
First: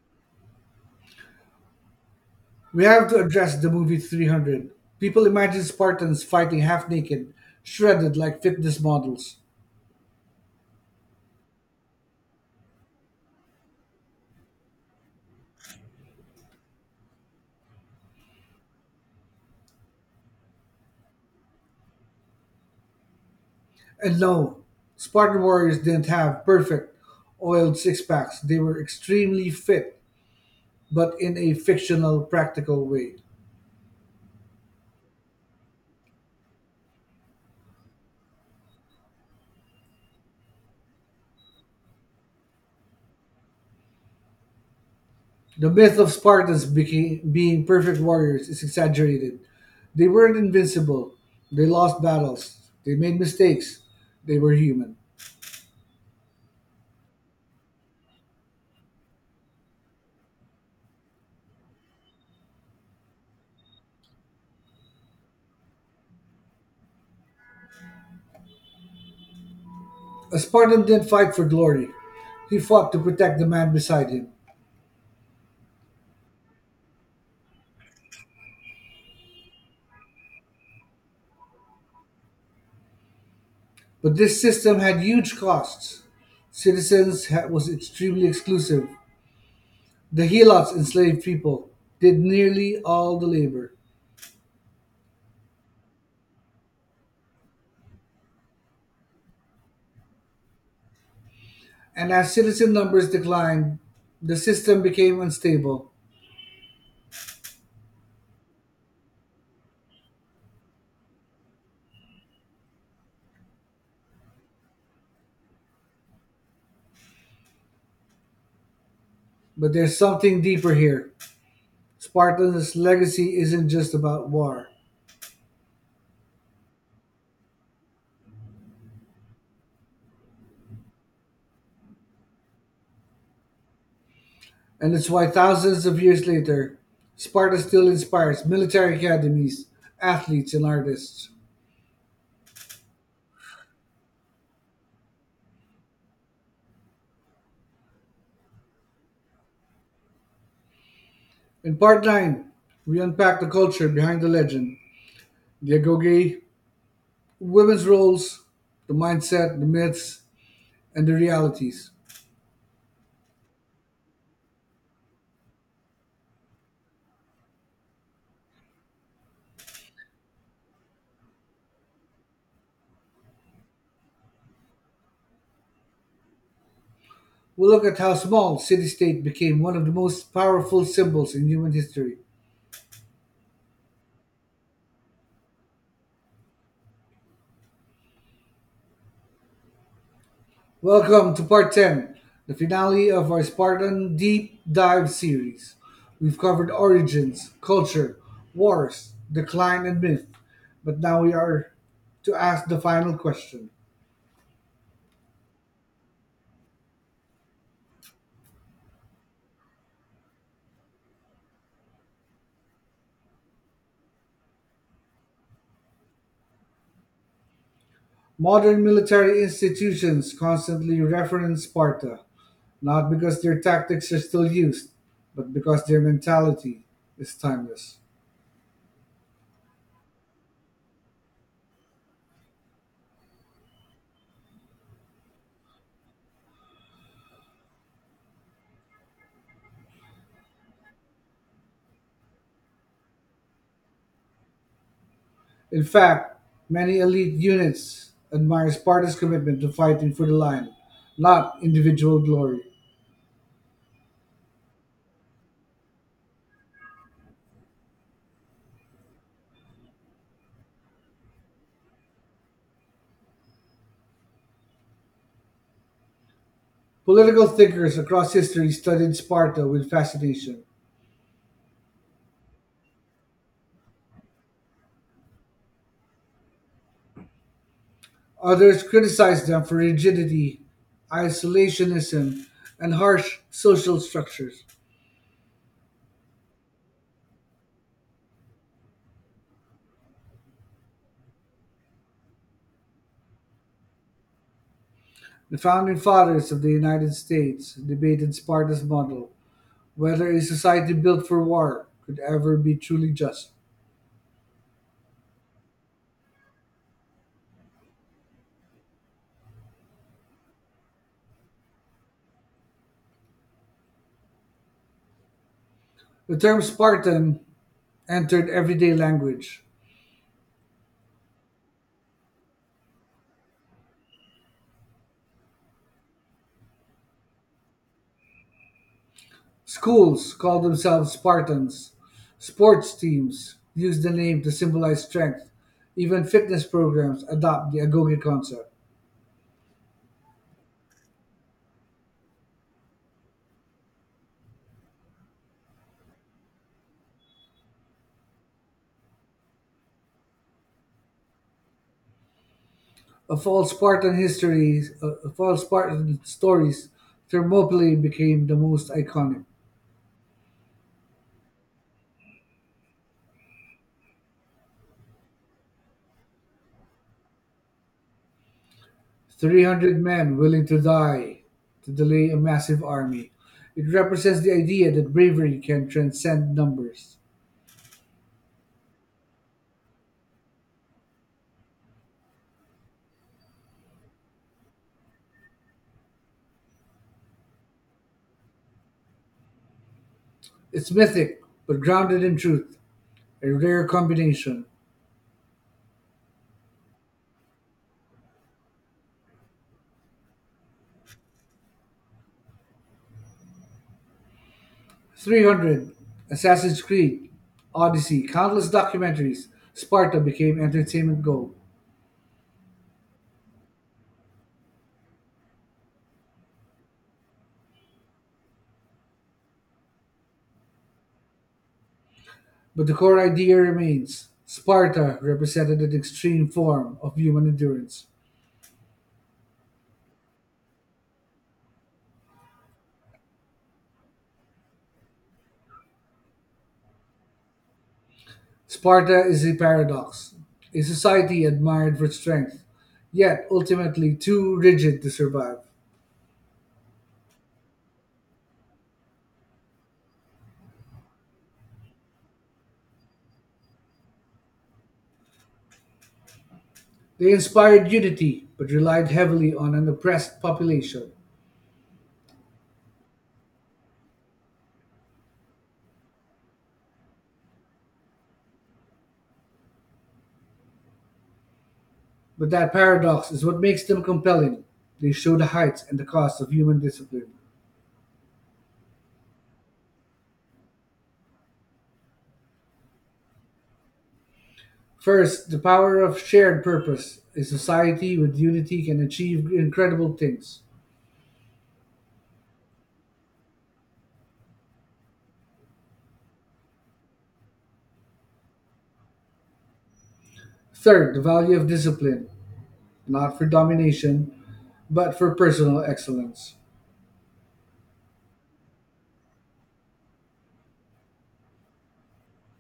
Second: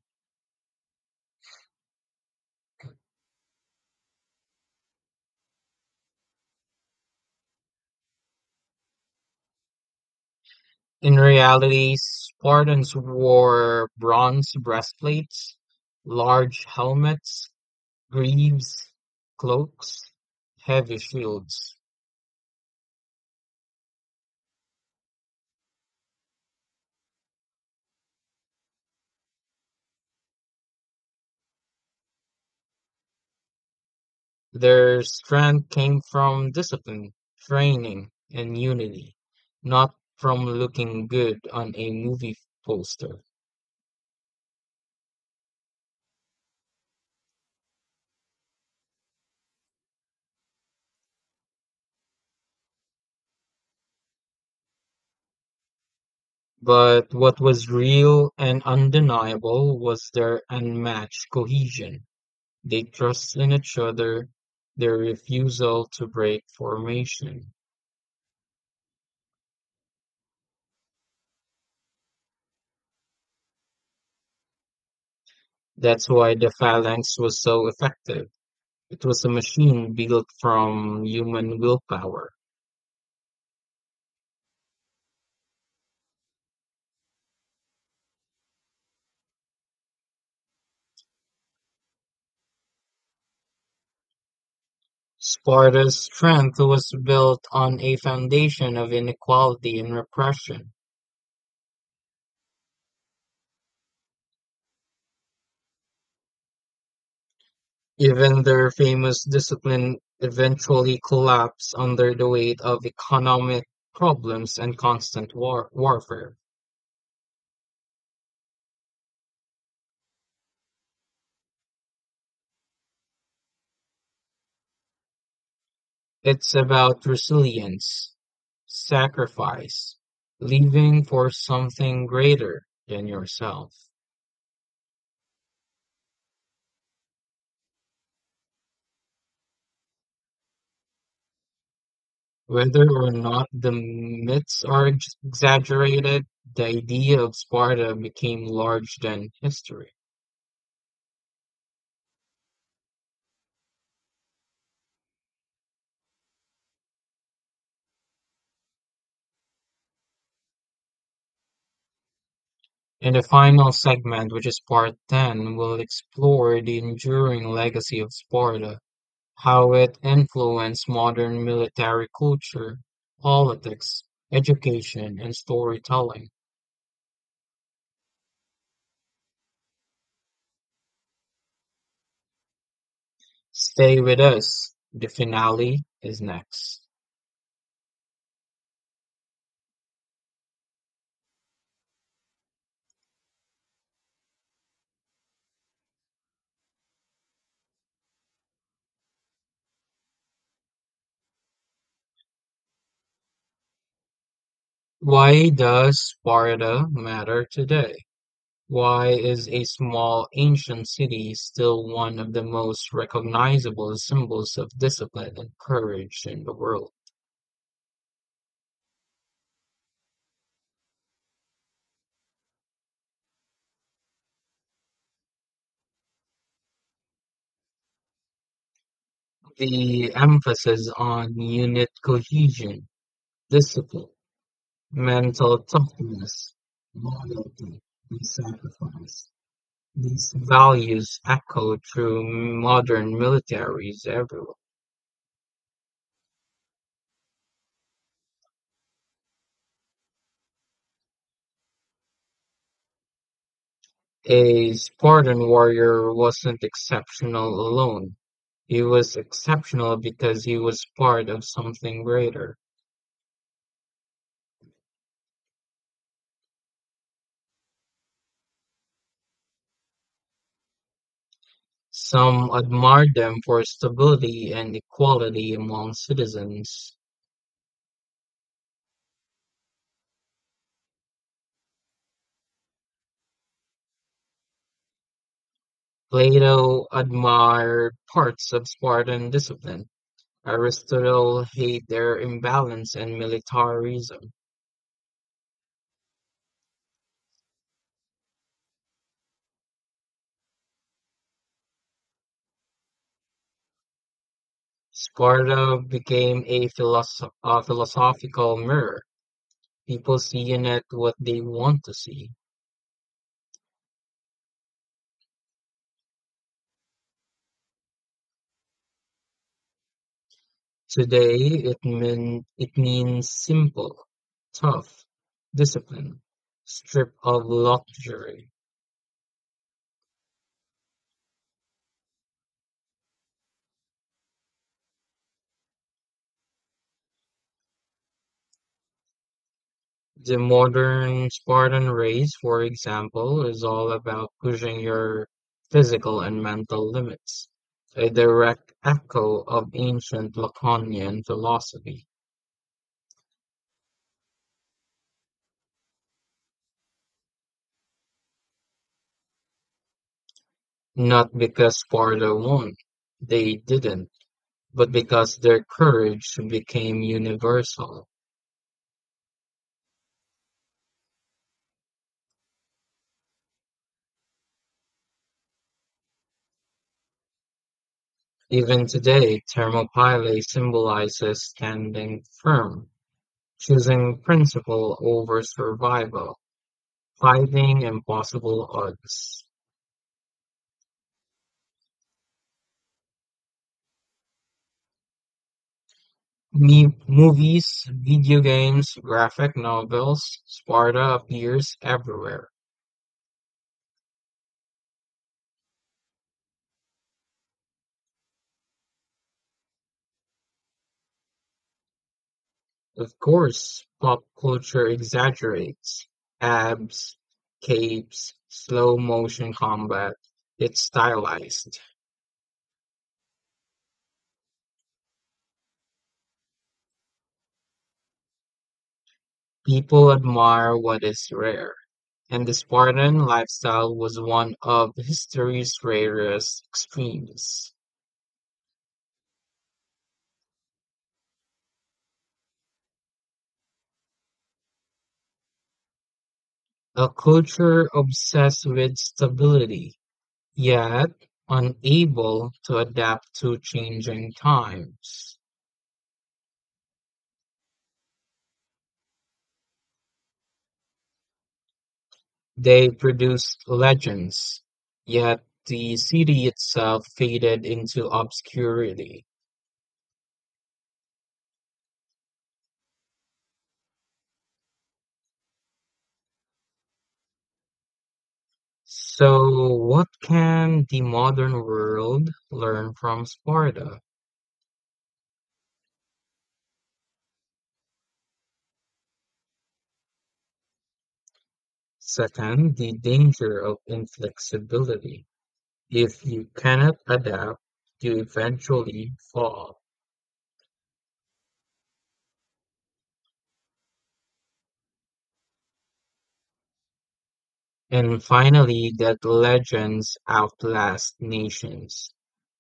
We have to address the movie 300. People imagine Spartans fighting half naked, shredded like fitness models. In reality, Spartans wore bronze breastplates, large helmets, greaves, cloaks, heavy shields. And no, Spartan warriors didn't have perfect, oiled six packs. They were extremely fit, but in a fictional, practical way. Their strength came from discipline, training, and unity, not from looking good on a movie poster. The myth of being perfect warriors is exaggerated. They weren't invincible. They lost battles. They made mistakes. They were human. But what was real and undeniable was their unmatched cohesion. They trust in each other, their refusal to break formation. A Spartan didn't fight for glory. He fought to protect the man beside him. That's why the Phalanx was so effective. It was a machine built from human willpower. But this system had huge costs. Was extremely exclusive. The helots enslaved people did nearly all the labor. Sparta's strength was built on a foundation of inequality and repression. And as citizen numbers declined, the system became unstable. Even their famous discipline eventually collapsed under the weight of economic problems and constant warfare. But there's something deeper here. Spartan's legacy isn't just about war, It's about resilience, sacrifice, living for something greater than yourself. and it's why thousands of years later, Sparta still inspires military academies, athletes, and artists. Whether or not the myths are exaggerated, the idea of Sparta became larger than history. In part 9, we unpack the culture behind the legend, the agoge, women's roles, the mindset, the myths, and the realities. In the final segment, which is part ten, we'll explore the enduring legacy of Sparta, how it influenced modern military culture, politics, education, and storytelling. We'll look at how small city state became one of the most powerful symbols in human history. Stay with us. The finale is next. Welcome to part 10, the finale of our Spartan Deep Dive series. We've covered origins, culture, wars, decline, and myth, but now we are to ask the final question. Why does Sparta matter today? Why is a small ancient city still one of the most recognizable symbols of discipline and courage in the world? Modern military institutions constantly reference Sparta, not because their tactics are still used, but because their mentality is timeless. The emphasis on unit cohesion, discipline, mental toughness, loyalty, and sacrifice. These values echo through modern militaries everywhere. In fact, many elite units admire Sparta's commitment to fighting for the line, not individual glory. A Spartan warrior wasn't exceptional alone. He was exceptional because he was part of something greater. Political thinkers across history studied Sparta with fascination. Some admired them for stability and equality among citizens. Others criticized them for rigidity, isolationism, and harsh social structures. Plato admired parts of Spartan discipline. Aristotle hated their imbalance and militarism. The founding fathers of the United States debated Sparta's model, whether a society built for war could ever be truly just. Sparta became a philosophical mirror. People see in it what they want to see. The term Spartan entered everyday language. Today, it means simple, tough, discipline, stripped of luxury. Schools call themselves Spartans, sports teams use the name to symbolize strength, even fitness programs adopt the agoge concept. The modern Spartan race, for example, is all about pushing your physical and mental limits, a direct echo of ancient Lacanian philosophy. Of all Spartan stories, Thermopylae became the most iconic. Not because Sparta won, they didn't, but because their courage became universal. 300 men willing to die to delay a massive army. It represents the idea that bravery can transcend numbers. Even today, Thermopylae symbolizes standing firm, choosing principle over survival, fighting impossible odds. It's mythic, but grounded in truth, a rare combination. Movies, video games, graphic novels, Sparta appears everywhere. 300, Assassin's Creed, Odyssey, countless documentaries, Sparta became entertainment gold. Of course, pop culture exaggerates. Abs, capes, slow motion combat. It's stylized. But the core idea remains, Sparta represented an extreme form of human endurance. People admire what is rare. And the Spartan lifestyle was one of history's rarest extremes. Sparta is a paradox, a society admired for strength, yet ultimately too rigid to survive. A culture obsessed with stability. Yet, unable to adapt to changing times, They inspired unity, but relied heavily on an oppressed population. they produced legends. Yet, the city itself faded into obscurity. But that paradox is what makes them compelling. They show the heights and the cost of human discipline. So, what can the modern world learn from Sparta? First, the power of shared purpose. A society with unity can achieve incredible things. Second, the danger of inflexibility. If you cannot adapt, you eventually fall. Third, the value of discipline, not for domination, but for personal excellence. And finally, that legends outlast nations.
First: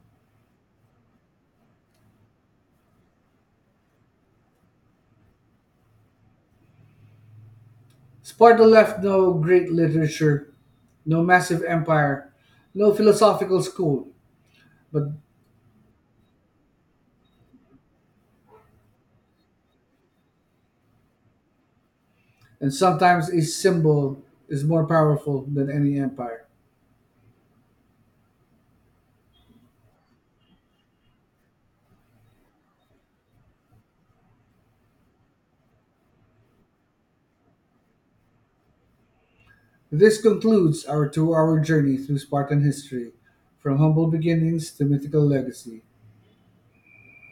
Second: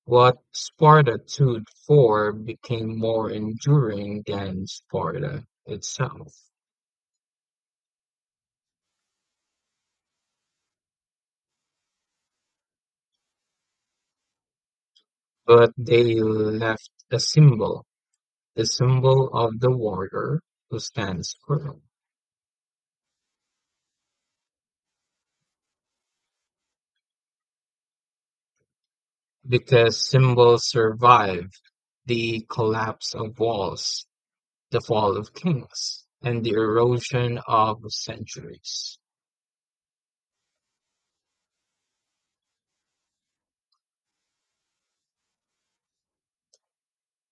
What Sparta stood for became more enduring than Sparta itself, Sparta left no great literature, no massive empire, no philosophical school, but but they left a symbol, the symbol of the warrior who stands firm, and sometimes a symbol is more powerful than any empire. because symbols survive the collapse of walls, the fall of kings, and the erosion of centuries. This concludes our 2 hour journey through Spartan history, from humble beginnings to mythical legacy.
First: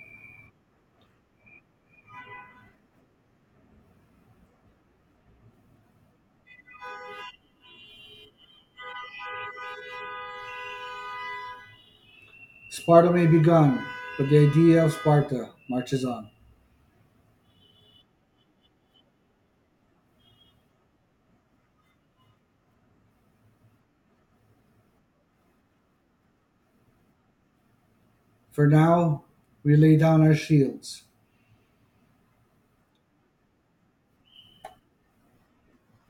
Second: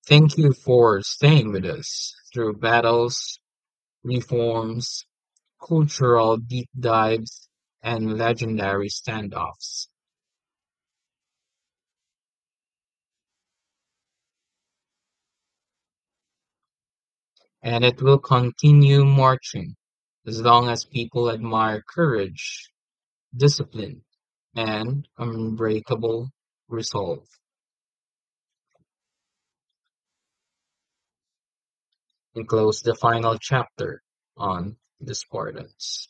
Thank you for staying with us through battles, reforms, cultural deep dives, and legendary standoffs. Sparta may be gone, but the idea of Sparta marches on. And it will continue marching as long as people admire courage, discipline, and unbreakable resolve. For now, we lay down our shields. And close the final chapter on Discordance.